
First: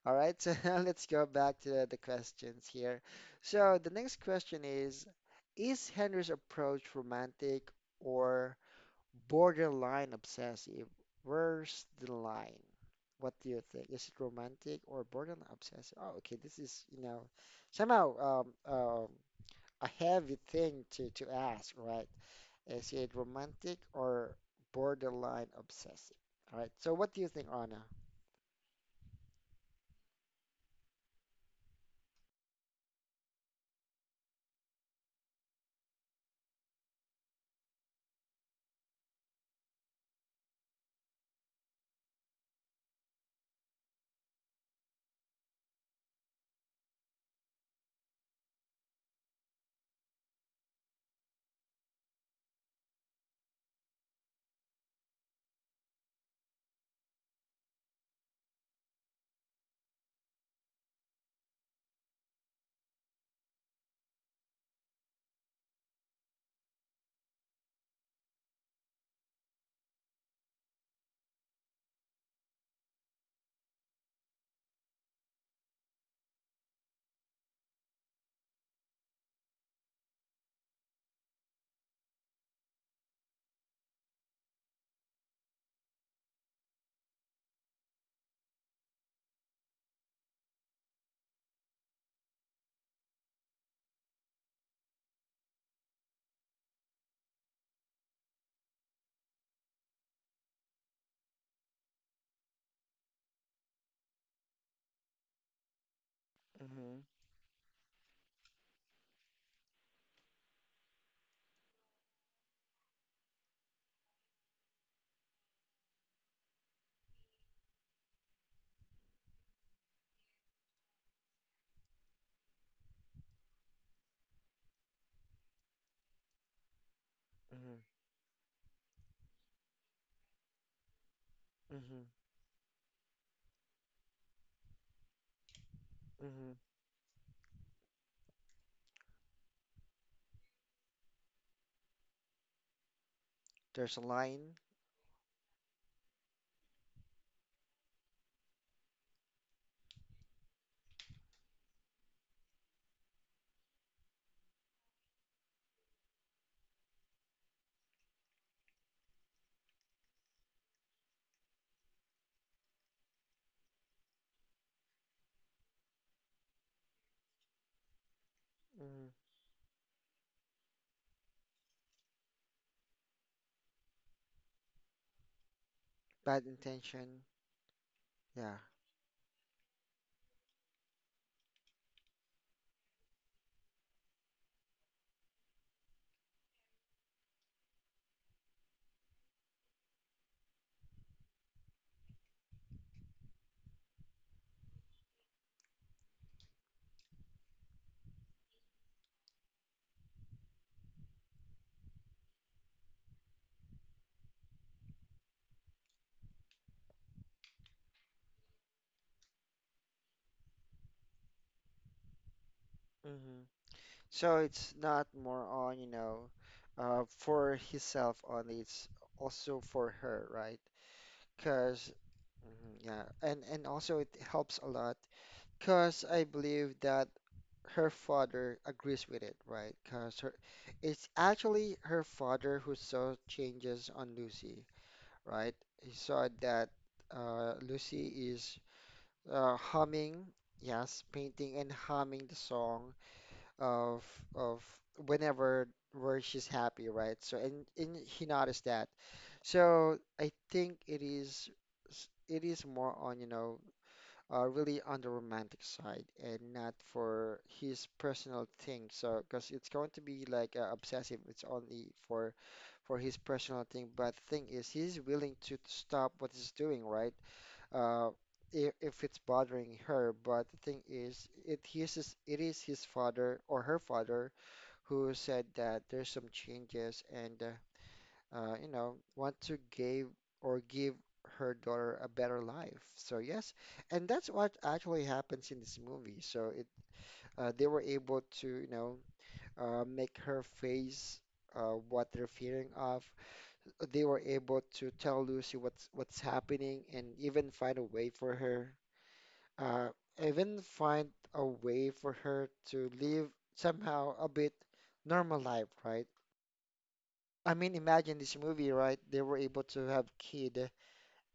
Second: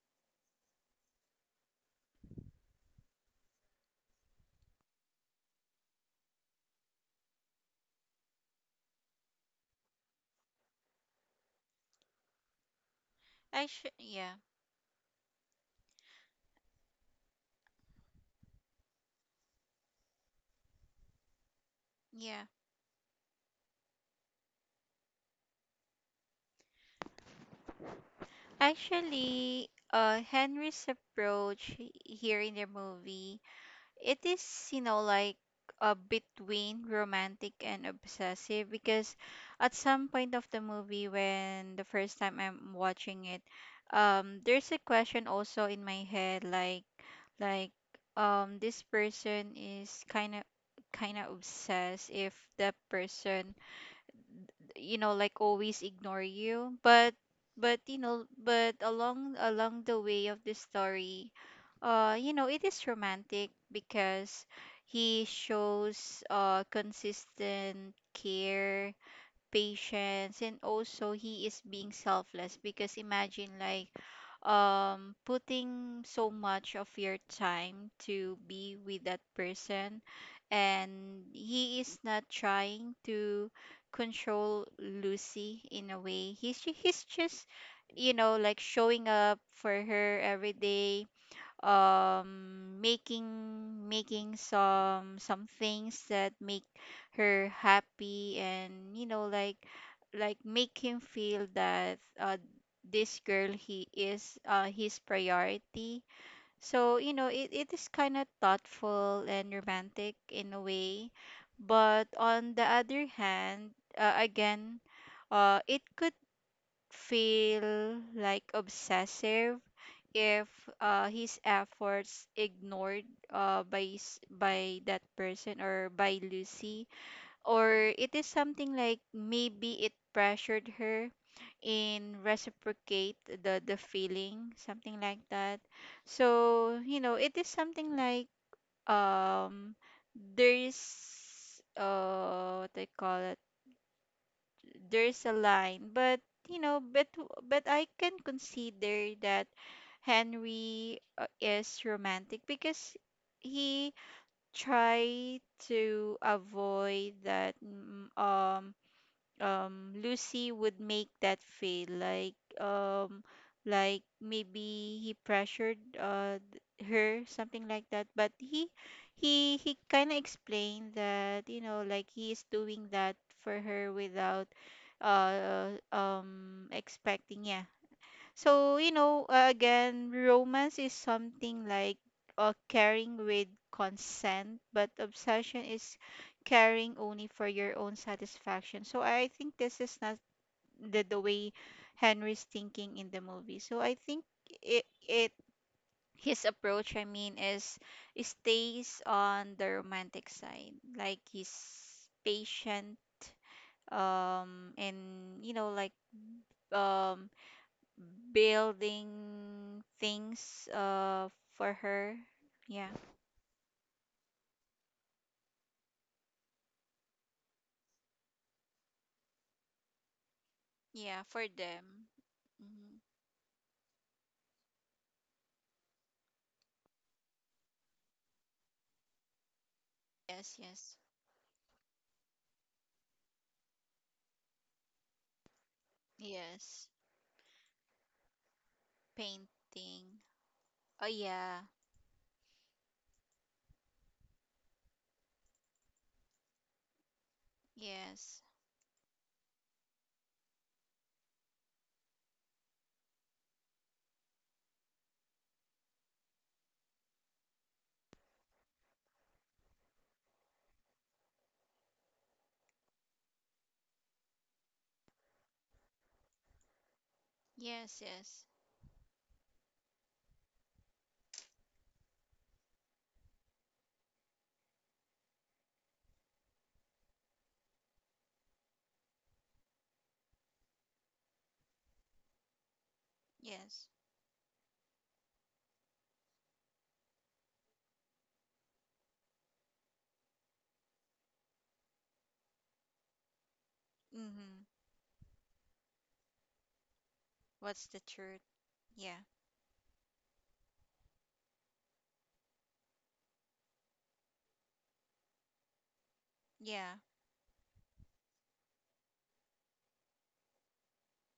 [SPEAKER 1] All right, so now let's go back to the, the questions here. So the next question is, is Henry's approach romantic or borderline obsessive? Where's the line? What do you think?
[SPEAKER 2] Actually,
[SPEAKER 1] Is it
[SPEAKER 2] yeah.
[SPEAKER 1] romantic or borderline obsessive? Oh, okay. This is, you know, somehow um, um, a heavy thing to, to ask, right?
[SPEAKER 2] Yeah.
[SPEAKER 1] Is it romantic or borderline obsessive? All right. So what do you think, Anna?
[SPEAKER 2] Actually, uh Henry's approach, he- here in the movie, it is, you know, like, uh, between romantic and obsessive. Because at some point of the movie, when the first time I'm watching it, um there's a question also in my head, like, like um this person is kind of kind of obsessed. If that person, you know, like, always ignore you. But, but you know, but, along along the way of the story, uh, you know, it is romantic, because he shows, uh, consistent care, patience, and also he is being selfless. Because, imagine, like, um, putting so much of your time to be with that person, and he is not trying to control Lucy in a way. He's ju- he's just, you know, like showing up for her every day um making making some some things that make her happy, and you know like like make him feel that uh this girl he is uh his priority. So
[SPEAKER 1] Mm-hmm.
[SPEAKER 2] you know it, it is kind of thoughtful and romantic in a way. But on the other hand, uh, again, uh it could feel like obsessive if uh, his efforts ignored uh, by s- by that person or by Lucy,
[SPEAKER 1] Mm-hmm.
[SPEAKER 2] or it is something like maybe it pressured her
[SPEAKER 1] Mm-hmm.
[SPEAKER 2] in reciprocate the the feeling, something like that.
[SPEAKER 1] Mm-hmm.
[SPEAKER 2] So you know it is something like um there's uh what I call it,
[SPEAKER 1] There's a line.
[SPEAKER 2] there's a line. But you know, but but I can consider that Henry uh, is romantic because he tried to avoid that. mm, um um Lucy would make that feel like um like maybe he pressured uh th- her, something like that. But he
[SPEAKER 1] Mm-hmm.
[SPEAKER 2] he he kind of explained that, you know, like he is doing that for her without uh
[SPEAKER 1] Bad
[SPEAKER 2] um
[SPEAKER 1] intention.
[SPEAKER 2] expecting, yeah.
[SPEAKER 1] Yeah.
[SPEAKER 2] So, you know, uh, again, romance is something like uh, caring with consent, but obsession is caring only for your own satisfaction. So I think this is not the, the way Henry's thinking in the movie. So I think it, it his approach, I mean, is is stays on the romantic side. Like he's patient, um, and you know, like um building things uh for her, yeah.
[SPEAKER 1] Mm-hmm. So it's not more on, you know, uh, for himself only. It's also for her, right?
[SPEAKER 2] Yeah, for
[SPEAKER 1] Because,
[SPEAKER 2] them. Hmm.
[SPEAKER 1] yeah, and and also it helps a lot. Because I believe that her father agrees with it, right? Because her,
[SPEAKER 2] Yes, yes,
[SPEAKER 1] it's actually her father who saw changes on Lucy, right? He saw that
[SPEAKER 2] yes.
[SPEAKER 1] uh, Lucy is uh,
[SPEAKER 2] Painting.
[SPEAKER 1] humming,
[SPEAKER 2] Oh,
[SPEAKER 1] yes, painting
[SPEAKER 2] yeah.
[SPEAKER 1] and humming the song of of whenever where she's happy, right? So and, and he
[SPEAKER 2] Yes,
[SPEAKER 1] noticed that. So I think it is s- it is more on, you know, uh, really on the romantic side and not for his personal thing. So because it's going to be like uh, obsessive, it's only for for his personal thing. But thing is, he's willing to stop what he's doing, right?
[SPEAKER 2] yes,
[SPEAKER 1] uh,
[SPEAKER 2] yes,
[SPEAKER 1] if, if it's bothering her. But the thing is, it is his, it is his father or her father who said that there's some changes and uh, uh, you know, want to give or give her daughter a better life. So yes,
[SPEAKER 2] yes.
[SPEAKER 1] and that's what actually happens in this movie. So it uh, they were able to you know uh, make her face. Uh, what they're fearing of, they were able
[SPEAKER 2] Mm-hmm.
[SPEAKER 1] to tell Lucy what's what's happening, and even find a
[SPEAKER 2] What's the
[SPEAKER 1] way for
[SPEAKER 2] truth?
[SPEAKER 1] her
[SPEAKER 2] Yeah,
[SPEAKER 1] uh, even find a way for her to live somehow a bit normal life, right?
[SPEAKER 2] yeah.
[SPEAKER 1] I mean, imagine this movie, right? They were able to have kid,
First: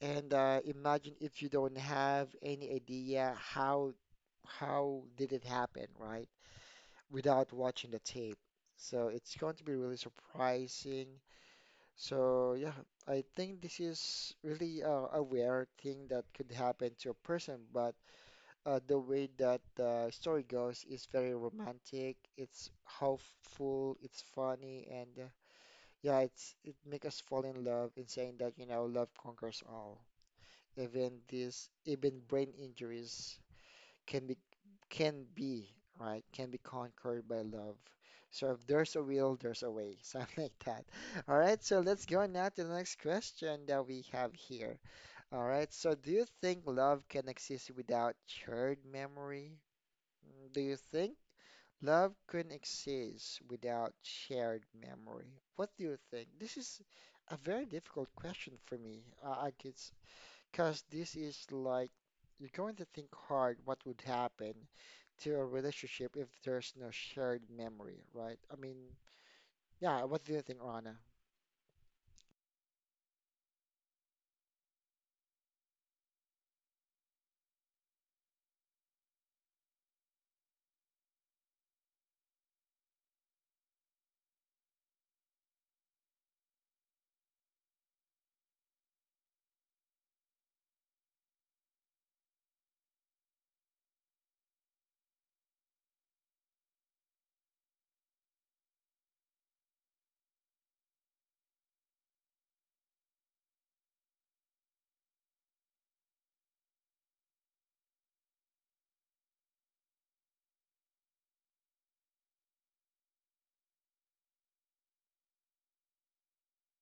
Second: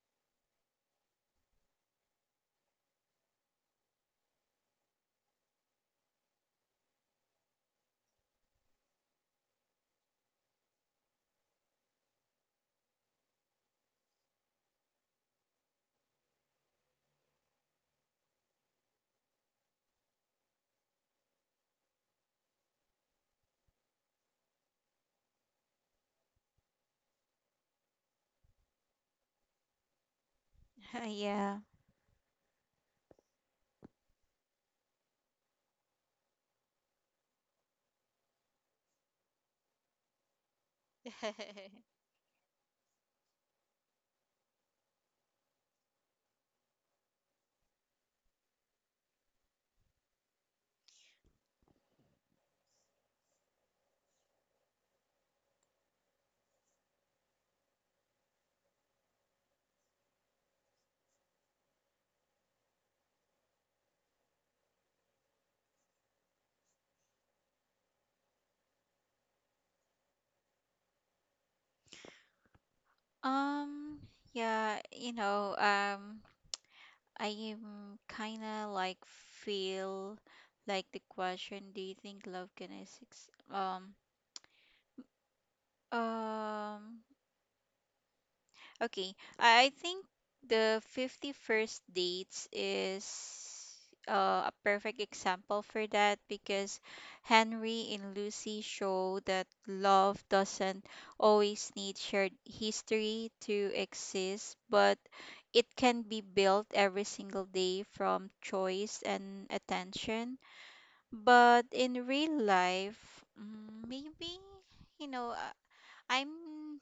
[SPEAKER 1] and uh, imagine if you don't have any idea how how did it happen, right? Without watching the tape. So it's going to be really surprising. So yeah, I think this is really uh, a rare thing that could happen to a person, but uh, the way that the story goes is very romantic. It's hopeful. It's funny, and uh, yeah, it's it makes us fall in love in saying that you know love conquers all. Even
[SPEAKER 2] Yeah.
[SPEAKER 1] this, even brain injuries can be can be right can be conquered by love. So if there's a will, there's a way, something like that. All right, so let's go now to the next question that we have here. All right, so do you think love can exist without shared memory? Mm. Do you think love couldn't exist without shared memory? What do you think? This is a very difficult question for me. Uh, I guess because this is like you're going to think hard what would happen to a relationship if there's no shared memory, right? I mean, yeah, what do you think, Rana?
[SPEAKER 2] um yeah, you know, um I'm kind of like feel like the question, do you think love can exist? um Um, okay. I I think the fifty-first dates is uh, a perfect example for that because Henry and Lucy show that love doesn't always need shared history to exist, but it can be built every single day from choice and attention. But in real life, mm, maybe, you know, I'm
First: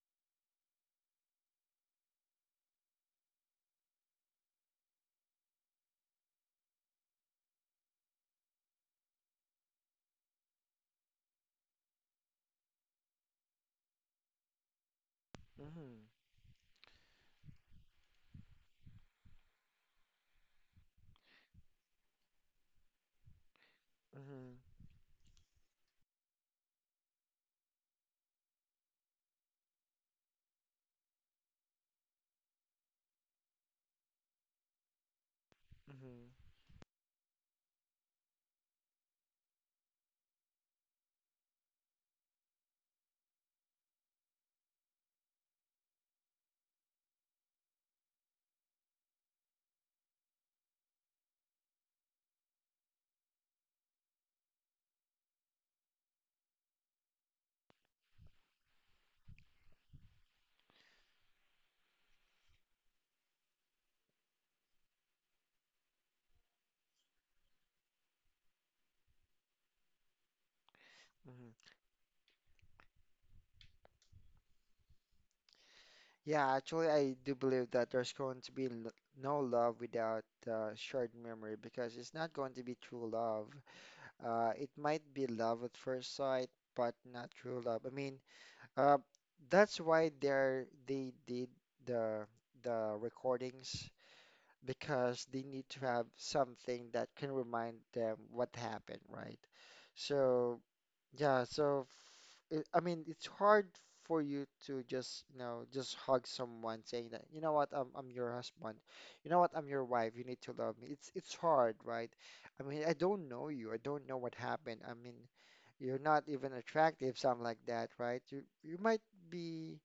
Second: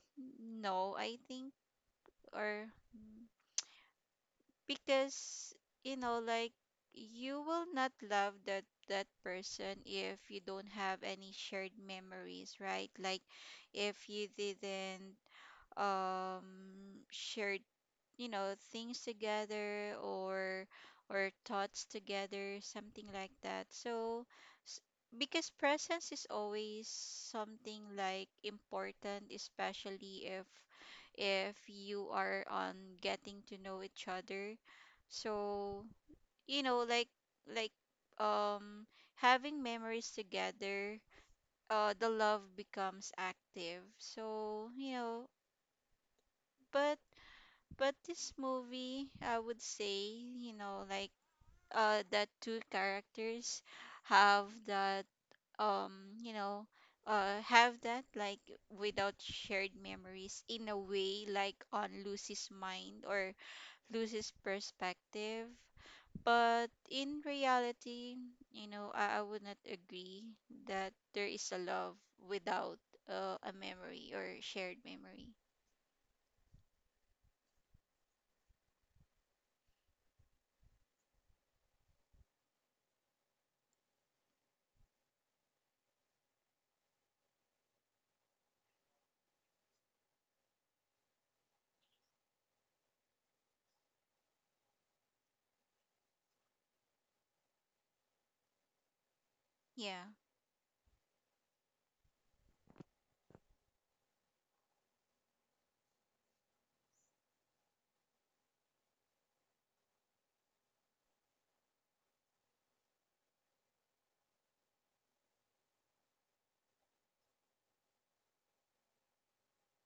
[SPEAKER 2] no, I think, or mm, because you know like you will not love that that person if you don't have any shared memories, right? Like if you didn't
[SPEAKER 1] Mm-hmm.
[SPEAKER 2] um shared, you know, things together, or or thoughts together, something like that. So
[SPEAKER 1] Mm-hmm.
[SPEAKER 2] s- because presence is always something like important, especially if if you are on getting to know each other. So
[SPEAKER 1] Mm-hmm.
[SPEAKER 2] you know like like um having memories together, uh the love becomes active. So you know, but but this movie, I would say, you know, like uh the two characters have that, um, you know, uh have that like without shared memories in a way, like on Lucy's mind or Lucy's perspective. But in reality, you know, I, I would not agree that there is a
[SPEAKER 1] Mm-hmm.
[SPEAKER 2] love without uh, a memory or shared memory.
[SPEAKER 1] Yeah, actually, I do believe that there's going to be l no love without uh, shared memory because it's not going to be true love. Uh, it might be love at first sight, but not true love. I mean, uh, that's why they're they did the the recordings because they need to have something that can remind them what happened, right?
[SPEAKER 2] Yeah.
[SPEAKER 1] So yeah, so f- it, I mean, it's hard for you to just, you know, just hug someone saying that, you know what, I'm I'm your husband. You know what, I'm your wife. You need to love me. It's it's hard, right? I mean, I don't know you. I don't know what happened. I mean, you're not even attractive, something like that, right? You you might be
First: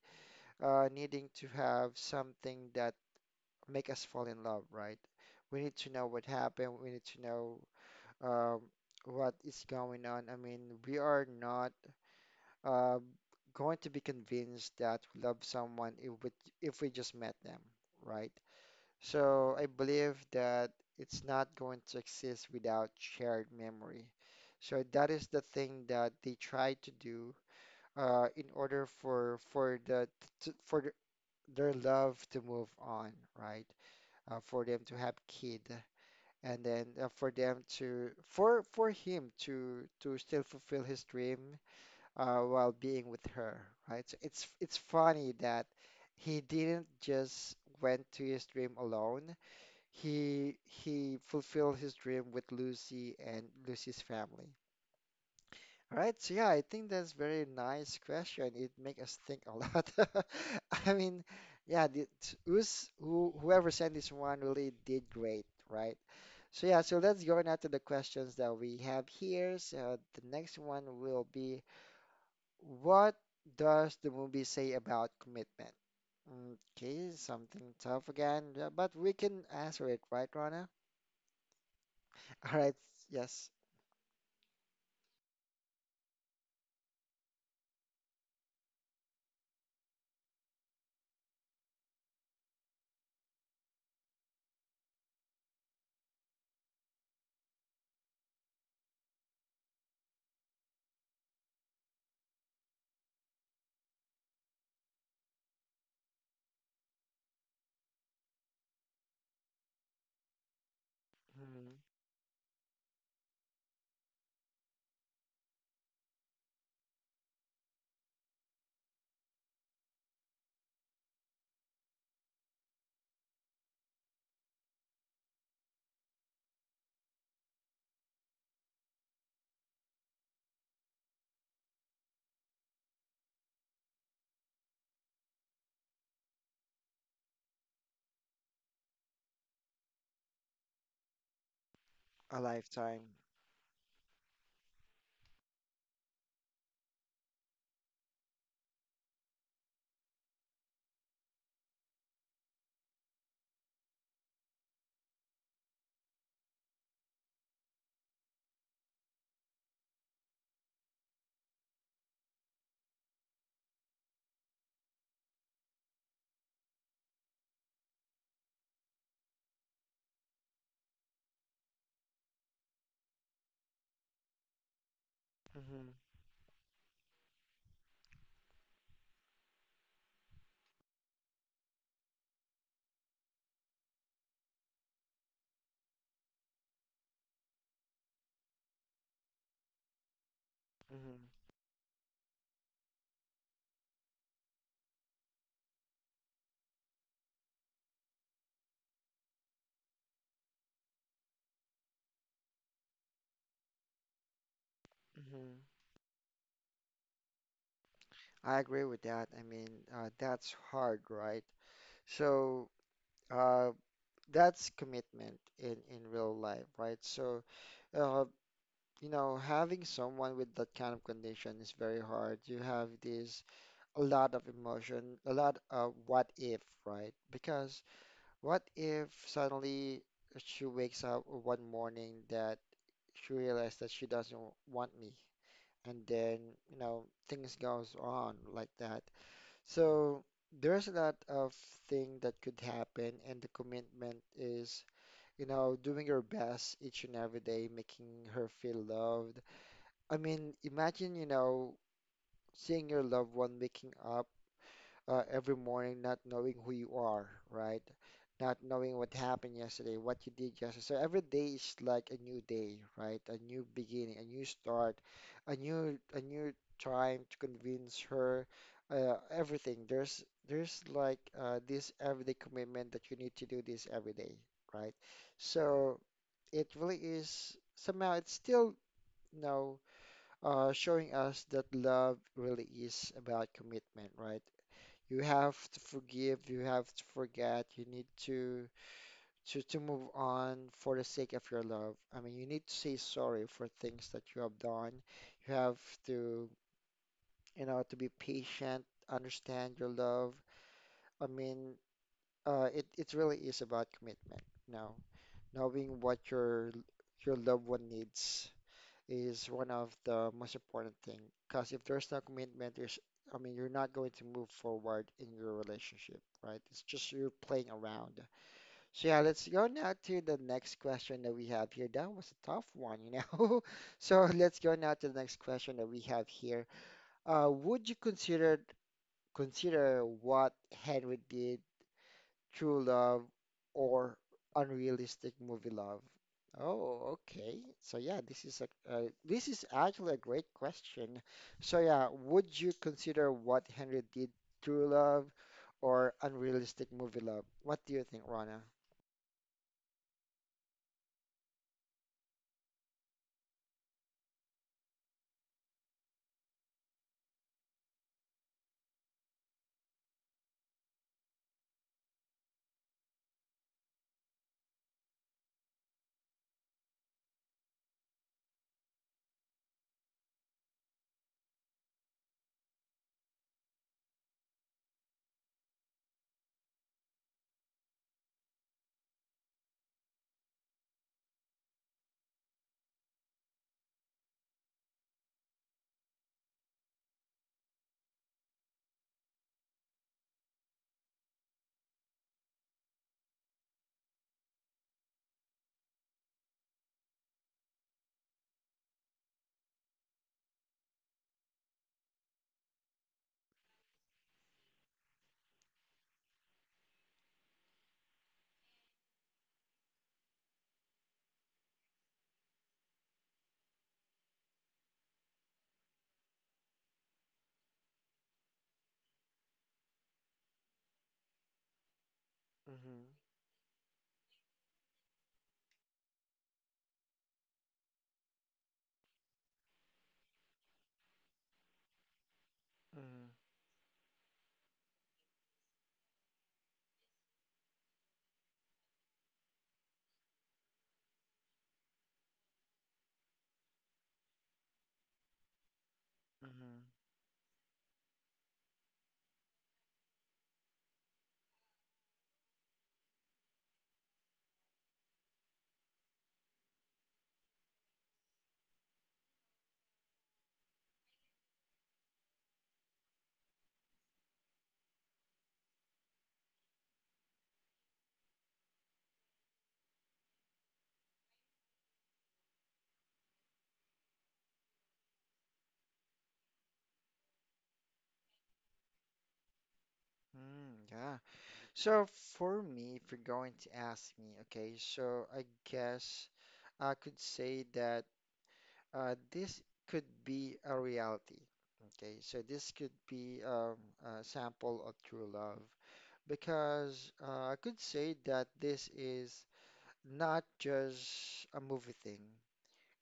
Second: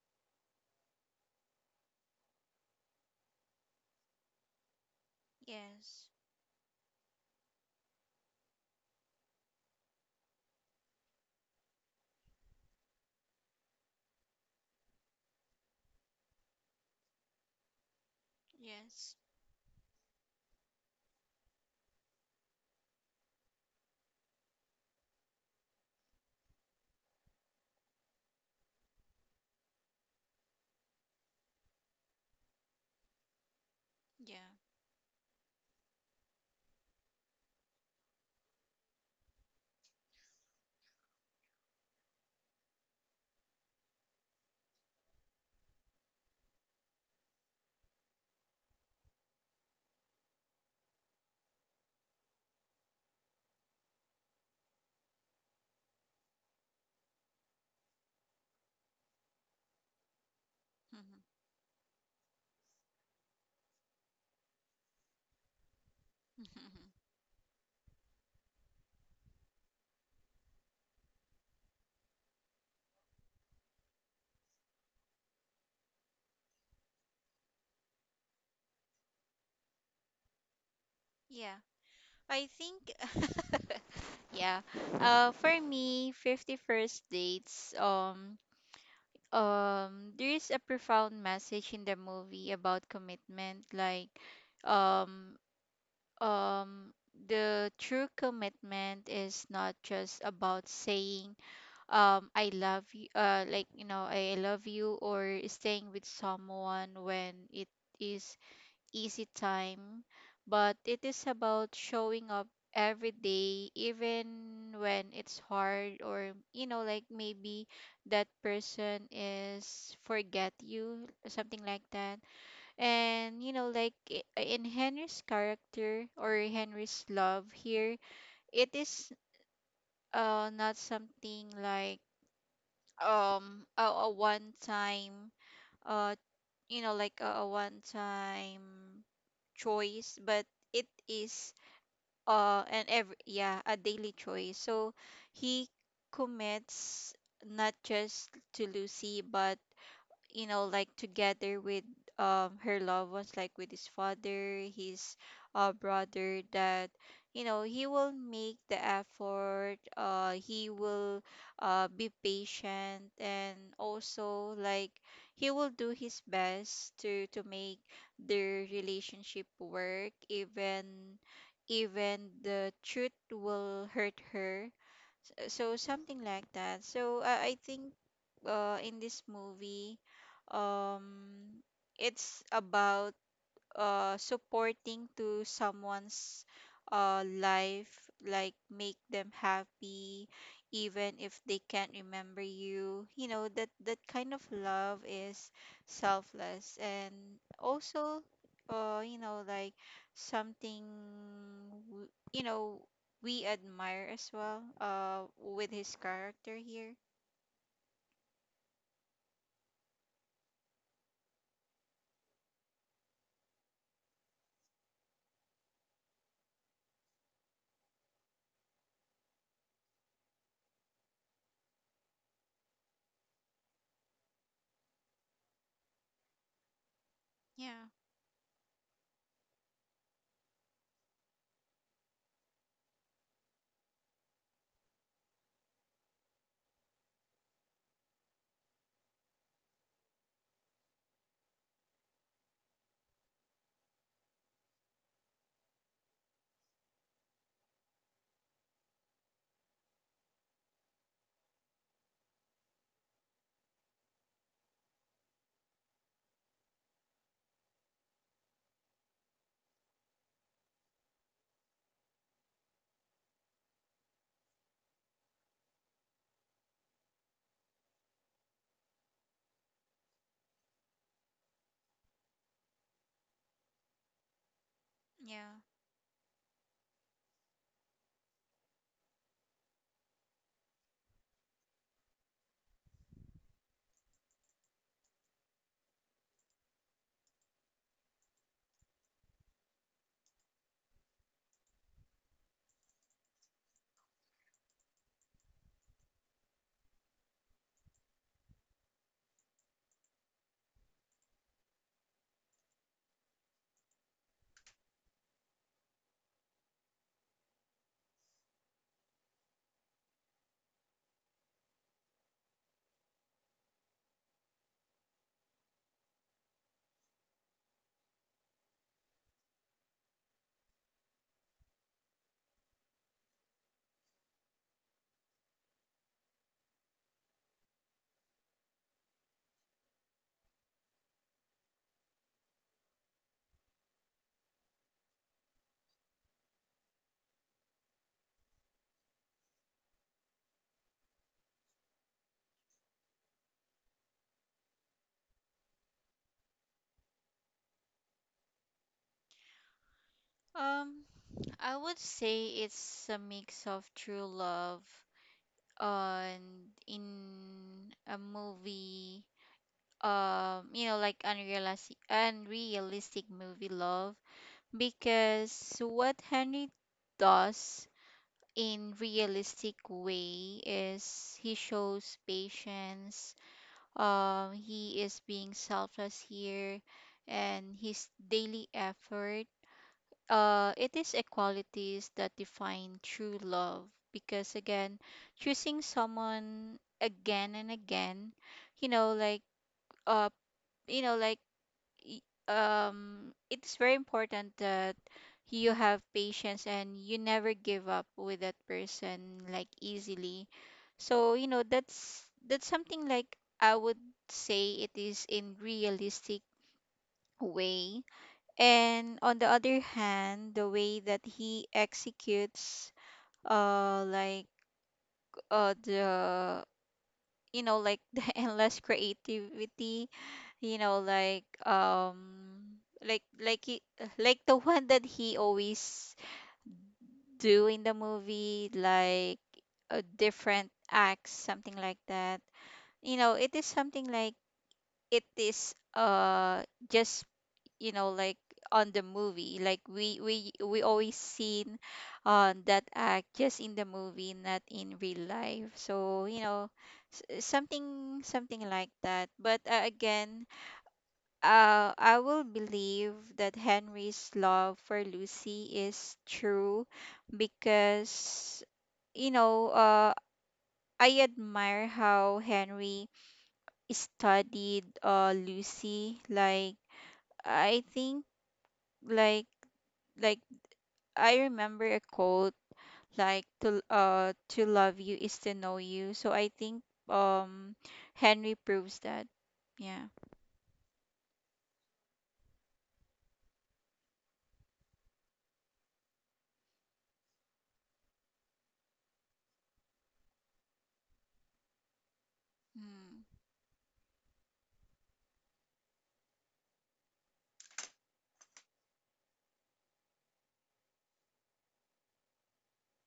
[SPEAKER 1] uh, needing to have something that make us fall in love, right? We need to know
[SPEAKER 2] Yes.
[SPEAKER 1] what happened. We need to know um, what is going on. I mean, we are not uh, going to be convinced that we love someone if we, if we just met them, right?
[SPEAKER 2] Yes.
[SPEAKER 1] So I believe that it's not going to exist without shared memory. So that is the thing that they try to do uh, in order for for the to, for the, their love to move on, right? Uh,
[SPEAKER 2] Yeah.
[SPEAKER 1] for them to have kid, and then uh, for them to for for him to to still fulfill his dream, uh, while being with her, right? So it's it's funny that he didn't just went to his dream alone. He he fulfilled his dream with Lucy and Lucy's family. All right, so yeah, I think that's very nice question. It make us think a lot. I
[SPEAKER 2] Mhm.
[SPEAKER 1] mean, yeah, the, t- who's, who, whoever sent this one really did great, right? So yeah, so let's go now to the questions that we have here. So the next one will be what does the movie say about commitment? Okay, something tough again, yeah, but we can answer it, right, Rana?
[SPEAKER 2] Yeah, I
[SPEAKER 1] All right,
[SPEAKER 2] think,
[SPEAKER 1] yes.
[SPEAKER 2] yeah. Uh, for me, fifty-first dates, um, um, there is a profound message in the movie about commitment. Like, um, um, the true commitment is not just about saying, um, I love you, uh, like, you know, I love you, or staying with someone when it is easy time, but it is about
[SPEAKER 1] Mhm.
[SPEAKER 2] showing up every day, even when it's hard, or you know, like maybe that person is forget you, something like that. And you know, like i- in Henry's character or Henry's love here, it is uh not something like um a, a one time uh you know like a, a one time choice, but it is
[SPEAKER 1] A
[SPEAKER 2] uh and
[SPEAKER 1] lifetime.
[SPEAKER 2] every, yeah, a daily choice. So he commits not just to Lucy, but you know like together with um her loved ones, like with his father, his uh, brother, that you know he will make the effort, uh he will uh be patient, and also like he will do his best to to make their relationship work, even even the truth will hurt her. uh, So
[SPEAKER 1] Hmm.
[SPEAKER 2] something like that. So I, I think uh, in this movie, um, it's about uh supporting to someone's uh life, like make them happy even
[SPEAKER 1] Hmm.
[SPEAKER 2] if they can't remember you. You know, that that kind of love is selfless, and also uh you know like something w- you know, we admire as well uh
[SPEAKER 1] Hmm.
[SPEAKER 2] with his character here,
[SPEAKER 1] I agree with that. I mean, uh, that's hard, right? So, uh, that's commitment in in real life, right? So, uh, you know, having someone with that kind of condition is very hard. You have this a lot of emotion, a lot of what if, right? Because
[SPEAKER 2] yeah.
[SPEAKER 1] what if suddenly she wakes up one morning that she realized that she doesn't want me, and then, you know, things goes on like that. So there's a lot of thing that could happen, and the commitment is, you know, doing your best each and every day, making her feel loved. I mean, imagine, you know, seeing your loved one waking up uh, every morning not knowing who you are, right? Not knowing what happened yesterday, what you did yesterday. So every day is like a new day, right? A new beginning, a new start, a new a new trying to convince her, uh, everything. There's there's like uh, this everyday commitment that you need to do this every day, right?
[SPEAKER 2] Yeah,
[SPEAKER 1] So it really is somehow it's still, you know, uh, showing us that love really is about commitment, right? You have to forgive, you have to forget, you need to to to move on for the sake of your love. I mean, you need to say sorry for things that you have done. You have to, you know, to be patient, understand your love. I mean, uh, it it really is about commitment, you know, knowing what your your loved one needs is one of the most important thing. Because if there's no commitment, there's, I mean, you're not going to move forward in your relationship, right? It's just you're playing around. So yeah, let's go now to the next question that we have here. That was a tough one, you know. So let's go now to the next question that we have here. Uh, would you consider consider what Henry did true love or unrealistic movie love? Oh, okay. So yeah, this is a uh, this is actually a great question. So yeah, would you consider what Henry did true love or unrealistic movie love? What do you think, Rana?
[SPEAKER 2] um I would say it's a mix of true love on in a movie, um you know, like unrealistic unrealistic movie love. Because what Henry does in realistic way is he shows patience, um he is being selfless here, and his daily effort, uh, it is equalities that define true love. Because again, choosing someone again and again, you know like uh you know like y- um it's very important that you have patience and you never give up with that person like easily. So you know that's that's something like I would say it is in realistic way. And on the other hand, the way that he executes uh like uh the you know like the endless creativity, you know like um
[SPEAKER 1] Mm-hmm.
[SPEAKER 2] like like he, like the one that he always do in the movie, like a different acts, something like that. You
[SPEAKER 1] Mm-hmm.
[SPEAKER 2] know, it is something like it is uh just you know like on the movie, like we we we always seen uh, that act just in the movie, not in real life. So you know
[SPEAKER 1] Mm-hmm.
[SPEAKER 2] s- eh, something, something like that. But uh, again, uh, I will believe that Henry's love for Lucy is true, because you know, uh, I admire how Henry studied uh, Lucy, like I think like like I remember a quote like to uh to love you is to know you. So I think um Henry proves that. Yeah.
[SPEAKER 1] Mm, yeah. So for me, if you're going to ask me, okay, so I guess I could say that uh, this could be a reality. Okay, so this could
[SPEAKER 2] Mm,
[SPEAKER 1] be um, a sample of true love because uh, I could say that this is not just a movie thing,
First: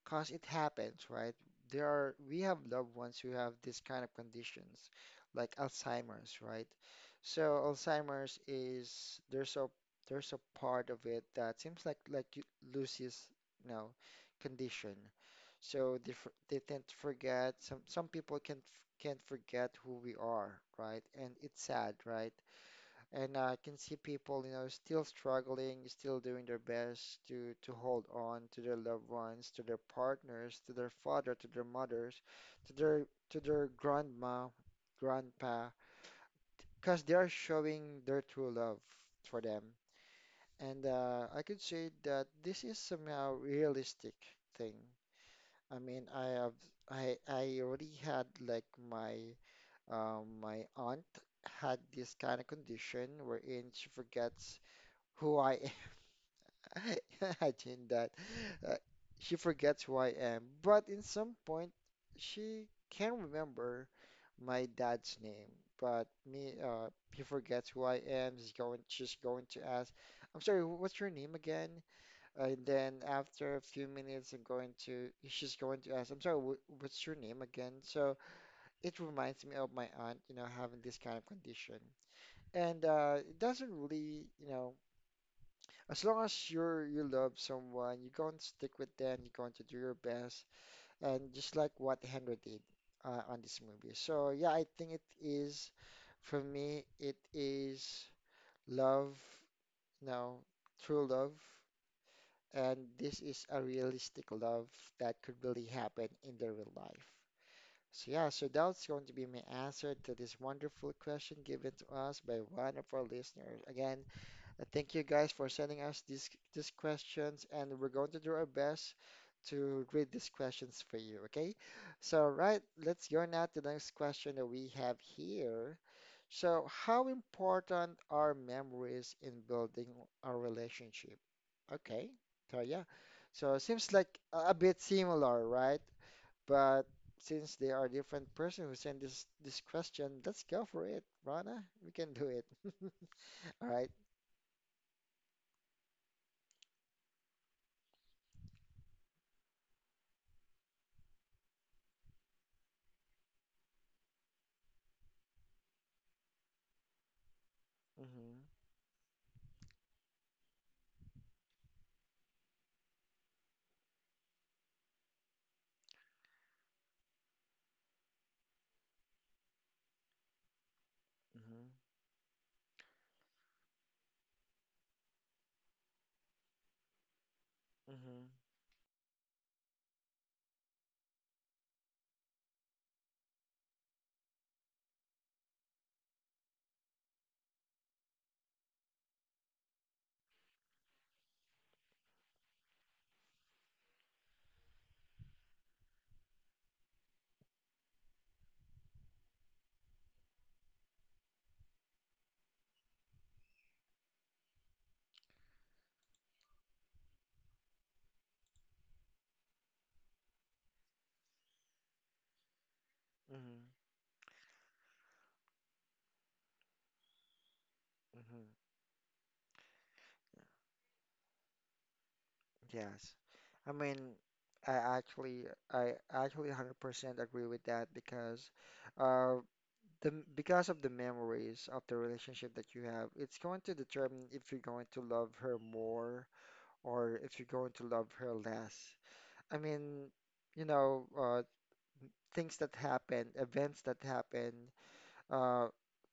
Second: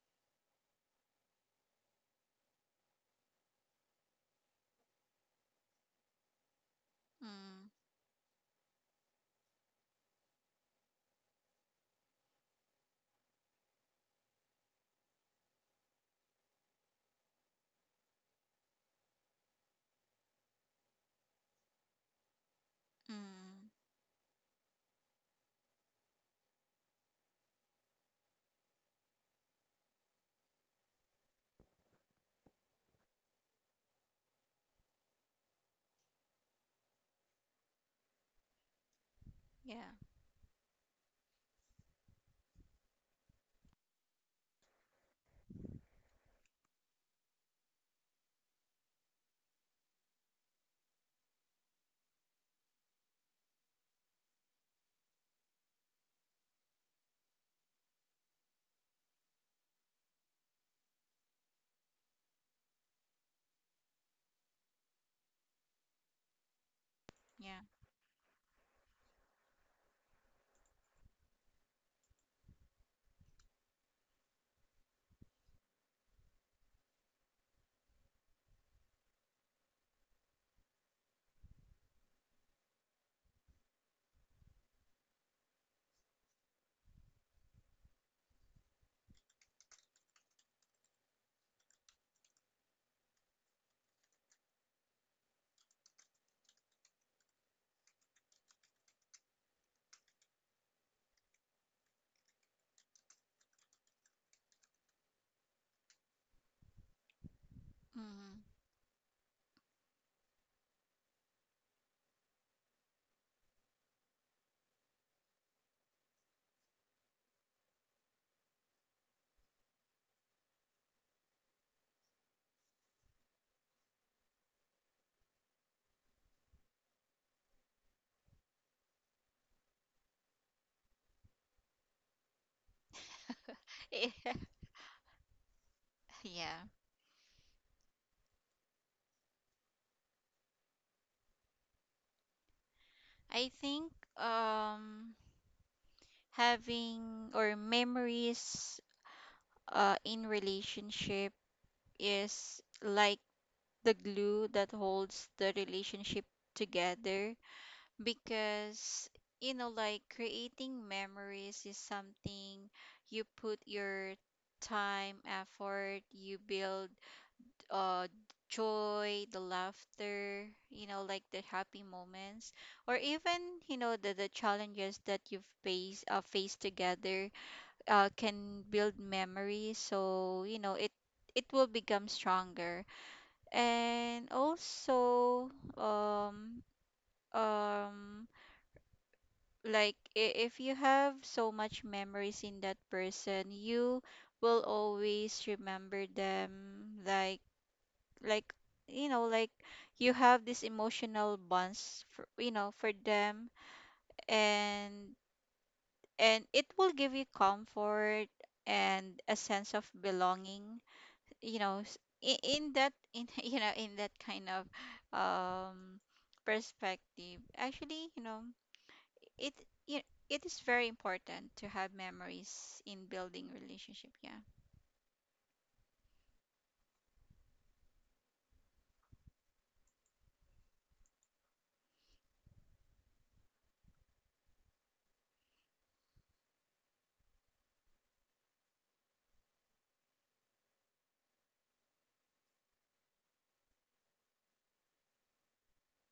[SPEAKER 1] cause it happens, right? There are we have loved ones who have this kind of conditions, like Alzheimer's, right? So
[SPEAKER 2] mm,
[SPEAKER 1] Alzheimer's is there's a there's a part of it that seems like like you- Lucy's, you know, condition so they for, they tend to forget. Some some people can't f- can't forget who we are, right? And it's sad, right? And I
[SPEAKER 2] mm.
[SPEAKER 1] can see people, you know, still struggling, still doing their best to to hold on to their loved ones, to their partners, to their father, to their mothers, to their to their grandma, grandpa, because they are showing their true love for them.
[SPEAKER 2] Yeah,
[SPEAKER 1] And uh, I could say that this is somehow realistic thing. I mean, I have I I already had like my um my aunt had this kind of condition wherein she forgets who I am. Imagine that. Uh, she forgets who I am, but in some point she can remember my dad's name. But me, uh, he
[SPEAKER 2] yeah.
[SPEAKER 1] forgets who I am. He's going, she's going to ask, "I'm sorry, wh- what's your name again?" And then after a few minutes, I'm going to, she's going to ask, I'm sorry, wh- what's your name again? So it reminds me of my aunt, you know, having this kind of condition. And uh, it doesn't really, you know, as long as you're you love someone, you're going to stick with them, you're going to do your best, and just like what Henry did uh, on this movie. So yeah, I think it is, for me, it is love, you know, true love. And this is a realistic love that could really happen in the real life. So yeah, so that's going to be my answer to this wonderful question given to us by one of our listeners. Again, uh, Thank you guys for sending us these these questions, and we're going to do our best to read these questions for you, okay? So, right, let's go now to the next question that we have here. So, how important are memories in building a relationship? Okay, so yeah, so it seems
[SPEAKER 2] Mm.
[SPEAKER 1] like a a bit similar, right?
[SPEAKER 2] Yeah.
[SPEAKER 1] But since they are different person who sent this this question, let's go for it, Rana. We can do it.
[SPEAKER 2] I
[SPEAKER 1] All right.
[SPEAKER 2] think um having or memories uh in relationship is like the glue that holds the relationship together.
[SPEAKER 1] Mhm.
[SPEAKER 2] Because you know like creating memories is something you put your time, effort, you build uh joy, the laughter, you know like the
[SPEAKER 1] Mm-hmm.
[SPEAKER 2] happy moments, or even you know the, the challenges that you've faced uh, faced together, uh,
[SPEAKER 1] Mm-hmm.
[SPEAKER 2] can build memories. So you know it it will become stronger. And also, um um like i- if you have so much memories in that person, you will always remember them, like like you know like you have these emotional bonds for you know for them, and and it will give you comfort and a sense of belonging. You know, s- i- in that in
[SPEAKER 1] Mm-hmm.
[SPEAKER 2] you know in that kind of um perspective actually, you know,
[SPEAKER 1] Mm-hmm.
[SPEAKER 2] it it, it is very important to have memories in
[SPEAKER 1] Yes.
[SPEAKER 2] building
[SPEAKER 1] I mean,
[SPEAKER 2] relationship, yeah.
[SPEAKER 1] I actually, I actually one hundred percent agree with that because, uh, the m- because of the memories of the relationship that you have, it's going to determine if you're going to love her more or if you're going to love her less. I mean, you know, uh, things that happen, events that happen. uh,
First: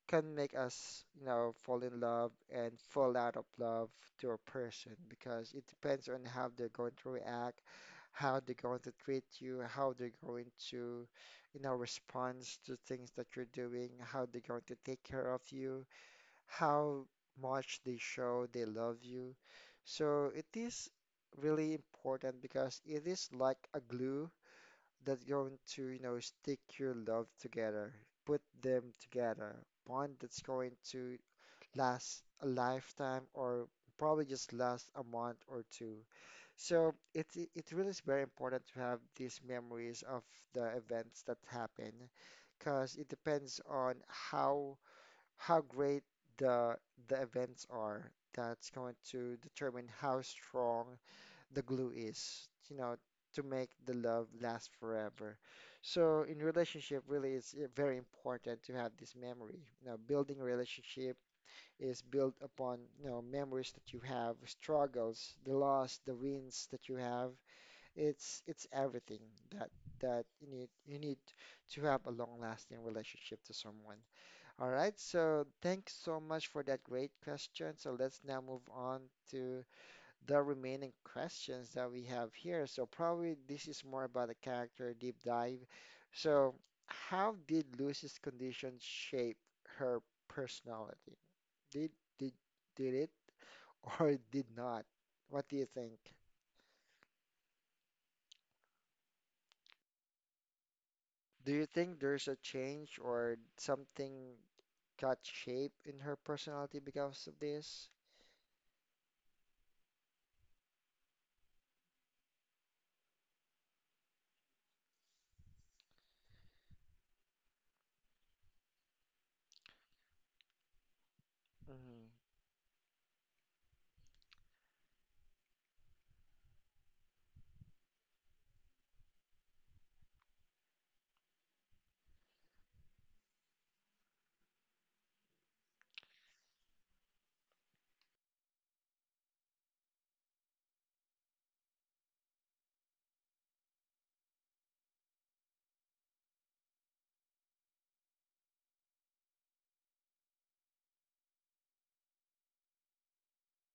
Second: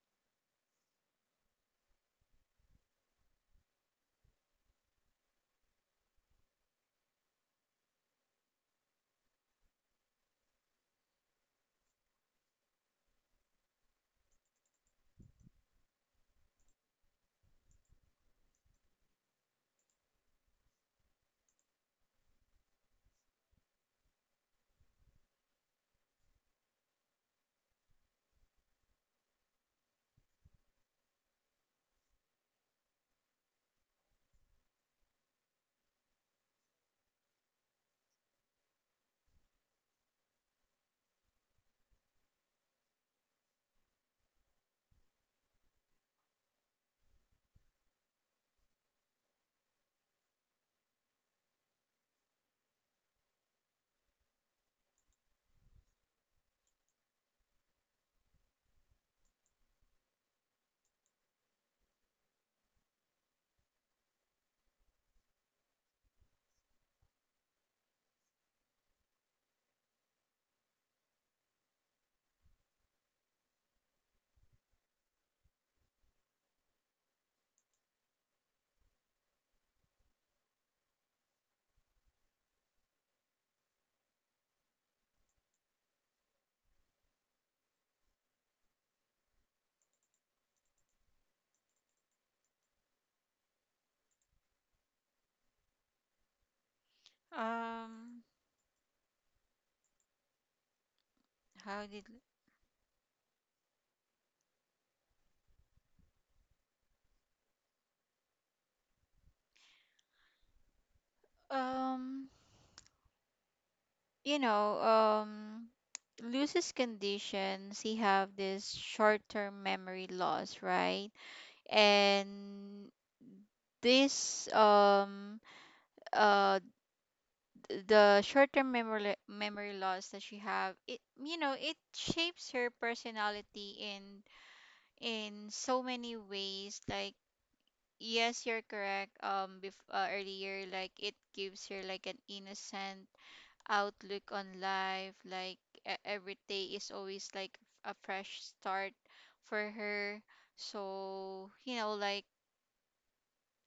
[SPEAKER 1] can make us, you know, fall in love and fall out of love to a person because it depends on how they're going to react, how they're going to treat you, how they're going to, you know, respond to things that you're doing, how they're going to take care of you, how much they show they love you. So it is really important because it is like a glue that's going to, you know, stick your love together, put them together, bond that's going to last a lifetime or probably just last a month or two. So it it it really is very important to have these memories of the events that happen because it depends on how how great the the events are. That's going to determine how strong the glue is, you know, to make the love last forever. So in relationship, really, it's uh, very important to have this memory. You know, building a relationship is built upon, you know, memories that you have, struggles, the loss, the wins that you have. It's it's everything that that you need you need to have a long-lasting relationship to someone. All right, so thanks so much for that great question. So let's now move on to the remaining questions that we have here. So probably this is more about the character deep dive. So how did Lucy's condition shape her personality? Did did did it or did not? What do you think?
[SPEAKER 2] um
[SPEAKER 1] Do you
[SPEAKER 2] how
[SPEAKER 1] think
[SPEAKER 2] did
[SPEAKER 1] there's a change or something got shape in her personality because of this?
[SPEAKER 2] um you know, um Lucy's conditions he have this short-term memory loss, right?
[SPEAKER 1] Mm-hmm.
[SPEAKER 2] And this um uh th- the short-term memory memory loss that she have it, you know, it shapes her personality in in so many ways, like, yes, you're correct. Um, bef uh, earlier, like it gives her like an innocent outlook on life. Like e- every day is always like a fresh start for her. So, you know, like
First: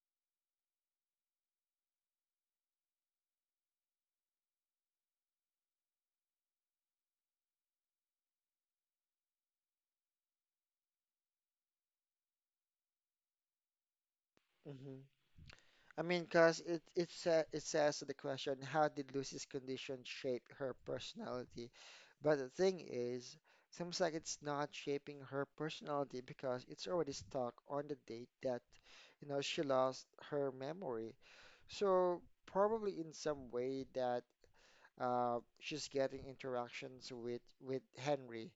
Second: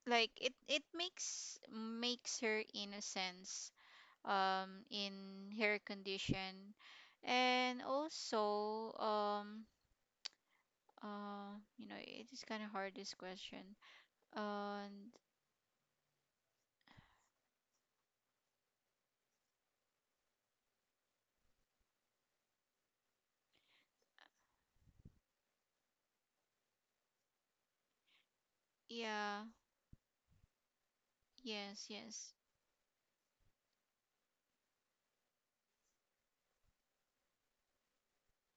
[SPEAKER 2] like it it makes makes her innocence um in her condition. And also, um, uh, you know, it is kind of hard this question. And
[SPEAKER 1] I mean, because it it sa it says in the question, how did Lucy's condition shape her personality? But the thing is, seems like it's not shaping her personality because it's already stuck on the date that, you know,
[SPEAKER 2] yeah,
[SPEAKER 1] she lost her memory.
[SPEAKER 2] yes,
[SPEAKER 1] So
[SPEAKER 2] yes.
[SPEAKER 1] probably in some way that uh, she's getting interactions with with Henry.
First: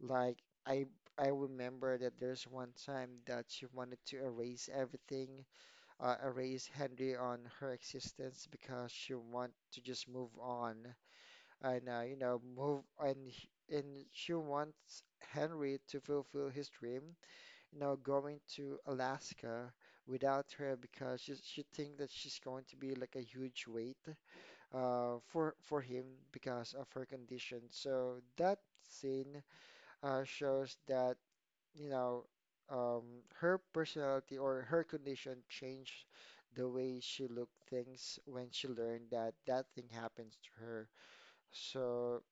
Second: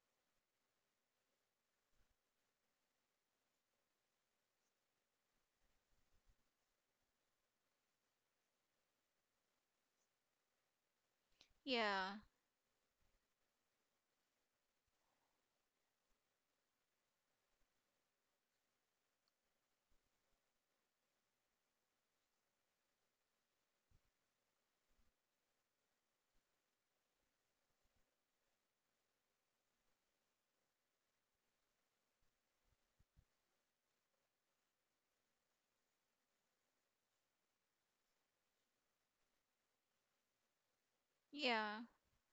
[SPEAKER 1] Like I I remember that there's one time that she wanted to erase everything uh, erase Henry on her existence because she want to just move on and uh,
[SPEAKER 2] Yeah,
[SPEAKER 1] you know move and h- and she wants Henry to fulfill his dream, you know, going to Alaska without her because she she think that she's going to be like a huge weight uh for for him because of her condition. So that scene uh shows that you know, um, her personality or her condition changed the way she looked things when she learned that that thing happens to her.
[SPEAKER 2] yeah,
[SPEAKER 1] So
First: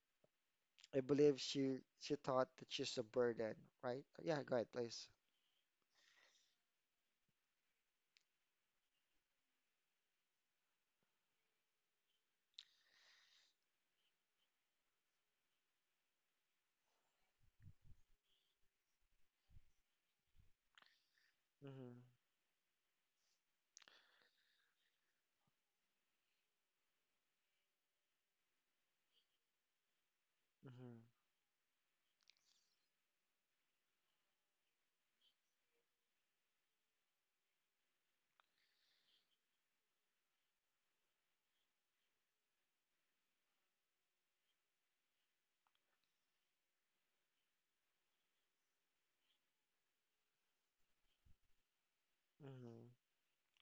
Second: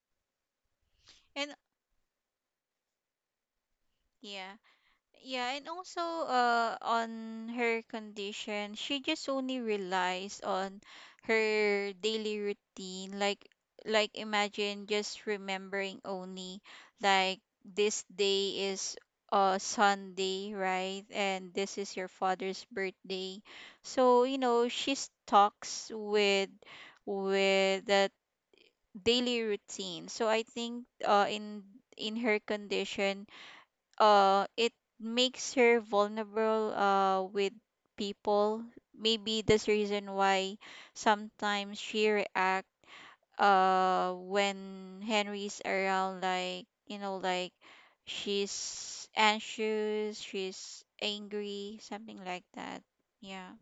[SPEAKER 1] I believe
[SPEAKER 2] and
[SPEAKER 1] she she thought that she's a burden, right? Yeah,
[SPEAKER 2] yeah,
[SPEAKER 1] go ahead, please.
[SPEAKER 2] yeah, and also uh on her condition, she just only relies on her daily routine. Like, like imagine just remembering only like this day is uh Sunday, right? And this is
[SPEAKER 1] Mm-hmm,
[SPEAKER 2] your father's birthday. So, you know, she talks with with the daily routine. So I think
[SPEAKER 1] mm-hmm,
[SPEAKER 2] uh, in in her condition, uh, it makes her vulnerable uh, with people. Maybe that's the reason why sometimes she react uh, when Henry's around, like you know, like she's anxious, she's angry, something like that.
[SPEAKER 1] mm-hmm.
[SPEAKER 2] Yeah.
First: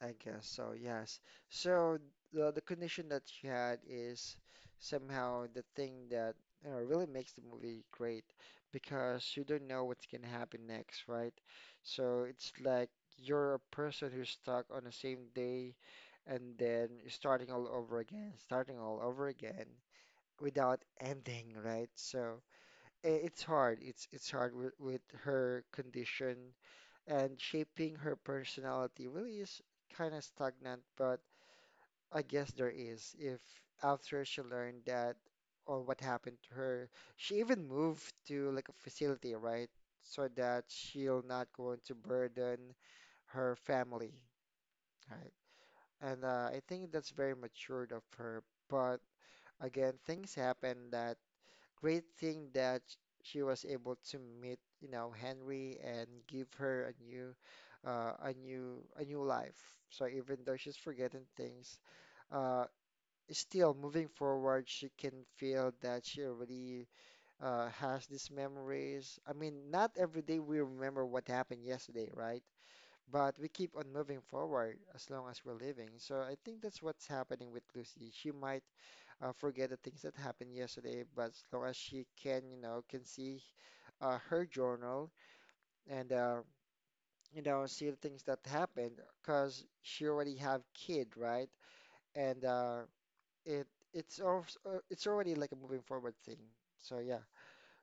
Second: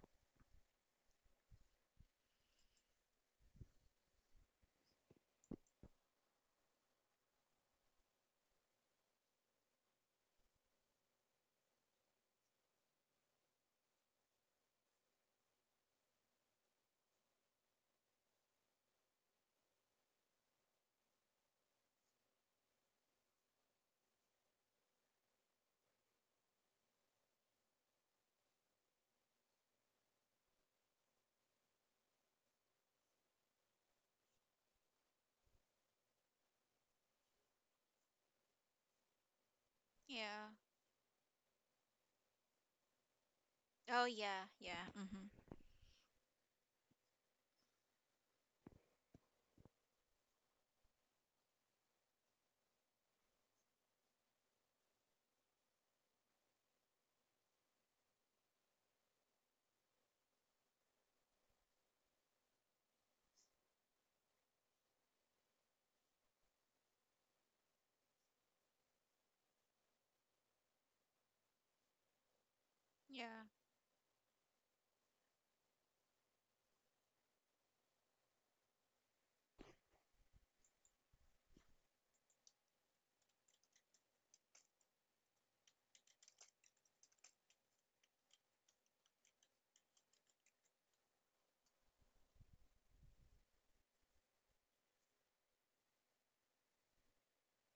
[SPEAKER 1] I guess so, yes. So the, the condition that you had is somehow the thing that you know, really makes the movie great because you don't know what's gonna happen next, right? So it's like you're a person who's stuck on the same day and then starting all over again, starting all over again without ending, right? So i- it's hard. It's it's hard with, with her condition and shaping her personality really is kind of stagnant, but I guess there is. If after she learned that or what happened to her, she even moved to like a facility, right? So
[SPEAKER 2] Yeah.
[SPEAKER 1] that she'll not going to burden her
[SPEAKER 2] Oh
[SPEAKER 1] family,
[SPEAKER 2] yeah, yeah. Mm-hmm.
[SPEAKER 1] right? And uh, I think that's very matured of her. But again, things happen that great thing that she was able to meet, you know, Henry and give her a new, uh, a new, a new life. So even though she's forgetting things, uh, still moving forward, she can feel that she already uh, has these memories. I mean, not every day we remember what happened yesterday, right? But
[SPEAKER 2] Yeah.
[SPEAKER 1] we keep on moving forward as long as we're living. So I think that's what's happening with Lucy. She might uh, forget the things that happened yesterday, but as long as she can, you know, can see uh, her journal and uh, you know see the things that happened, because she already have kid, right? And uh, it it's also, it's already like a moving forward thing. So yeah.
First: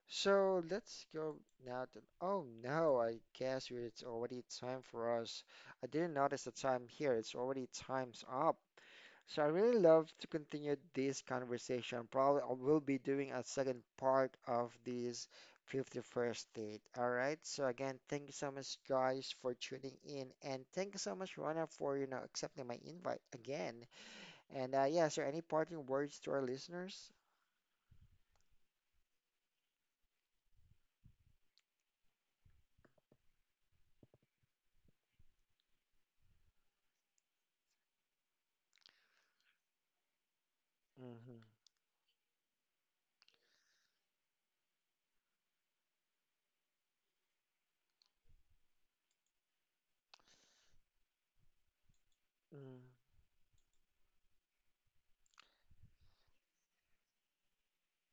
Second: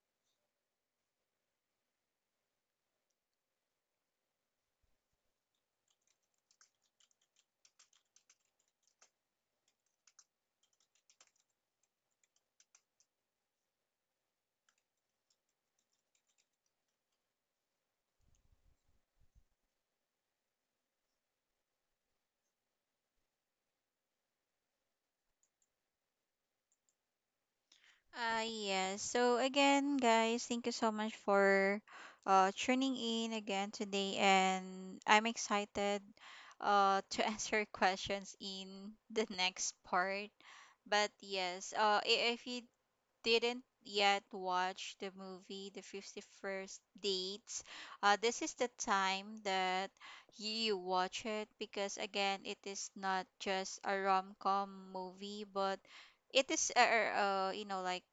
[SPEAKER 1] So let's go now to. Oh no, I guess we- it's already time for us. I didn't notice the time here. It's already time's up. So I really love to continue this conversation. Probably I will be doing a second part of this fifty-first date. All right. So again, thank you so much, guys, for tuning in, and thank you so much, Rona, for you know accepting my invite again. And uh, yeah, so any parting words to our listeners?
[SPEAKER 2] Uh, yes. So again, guys, thank you so much for uh, tuning in again today, and I'm excited uh, to answer questions in the next part. But
[SPEAKER 1] Mm-hmm.
[SPEAKER 2] yes, uh, i- if you didn't yet watch the movie The fifty-first Dates, uh, this is the time that you watch it, because again, it is not just a rom-com movie, but it is uh, uh, you know like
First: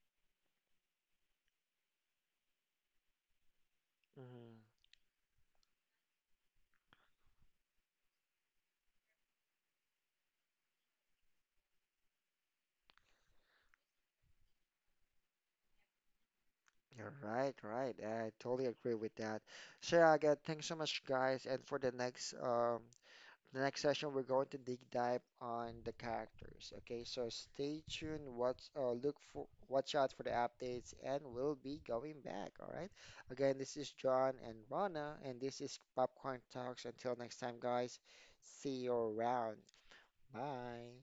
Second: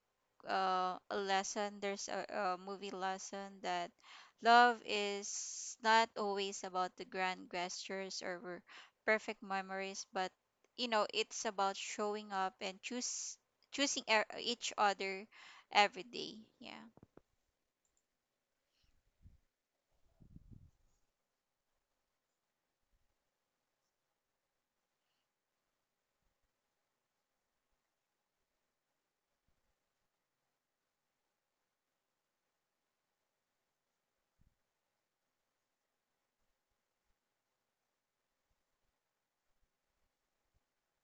[SPEAKER 2] uh, a lesson, there's a, a movie lesson that
[SPEAKER 1] Mm-hmm.
[SPEAKER 2] love is not always about the grand gestures or perfect memories, but you know it's about showing up and choose choosing e- each other every day, yeah.
[SPEAKER 1] You're right, right. I totally agree with that. So yeah, again, thanks so much, guys, and for the next um the next session, we're going to dig dive on the characters. Okay, so stay tuned. Watch, uh, look for, watch out for the updates, and we'll be going back. All right. Again, this is John and Rana, and this is Popcorn Talks. Until next time, guys. See you around. Bye.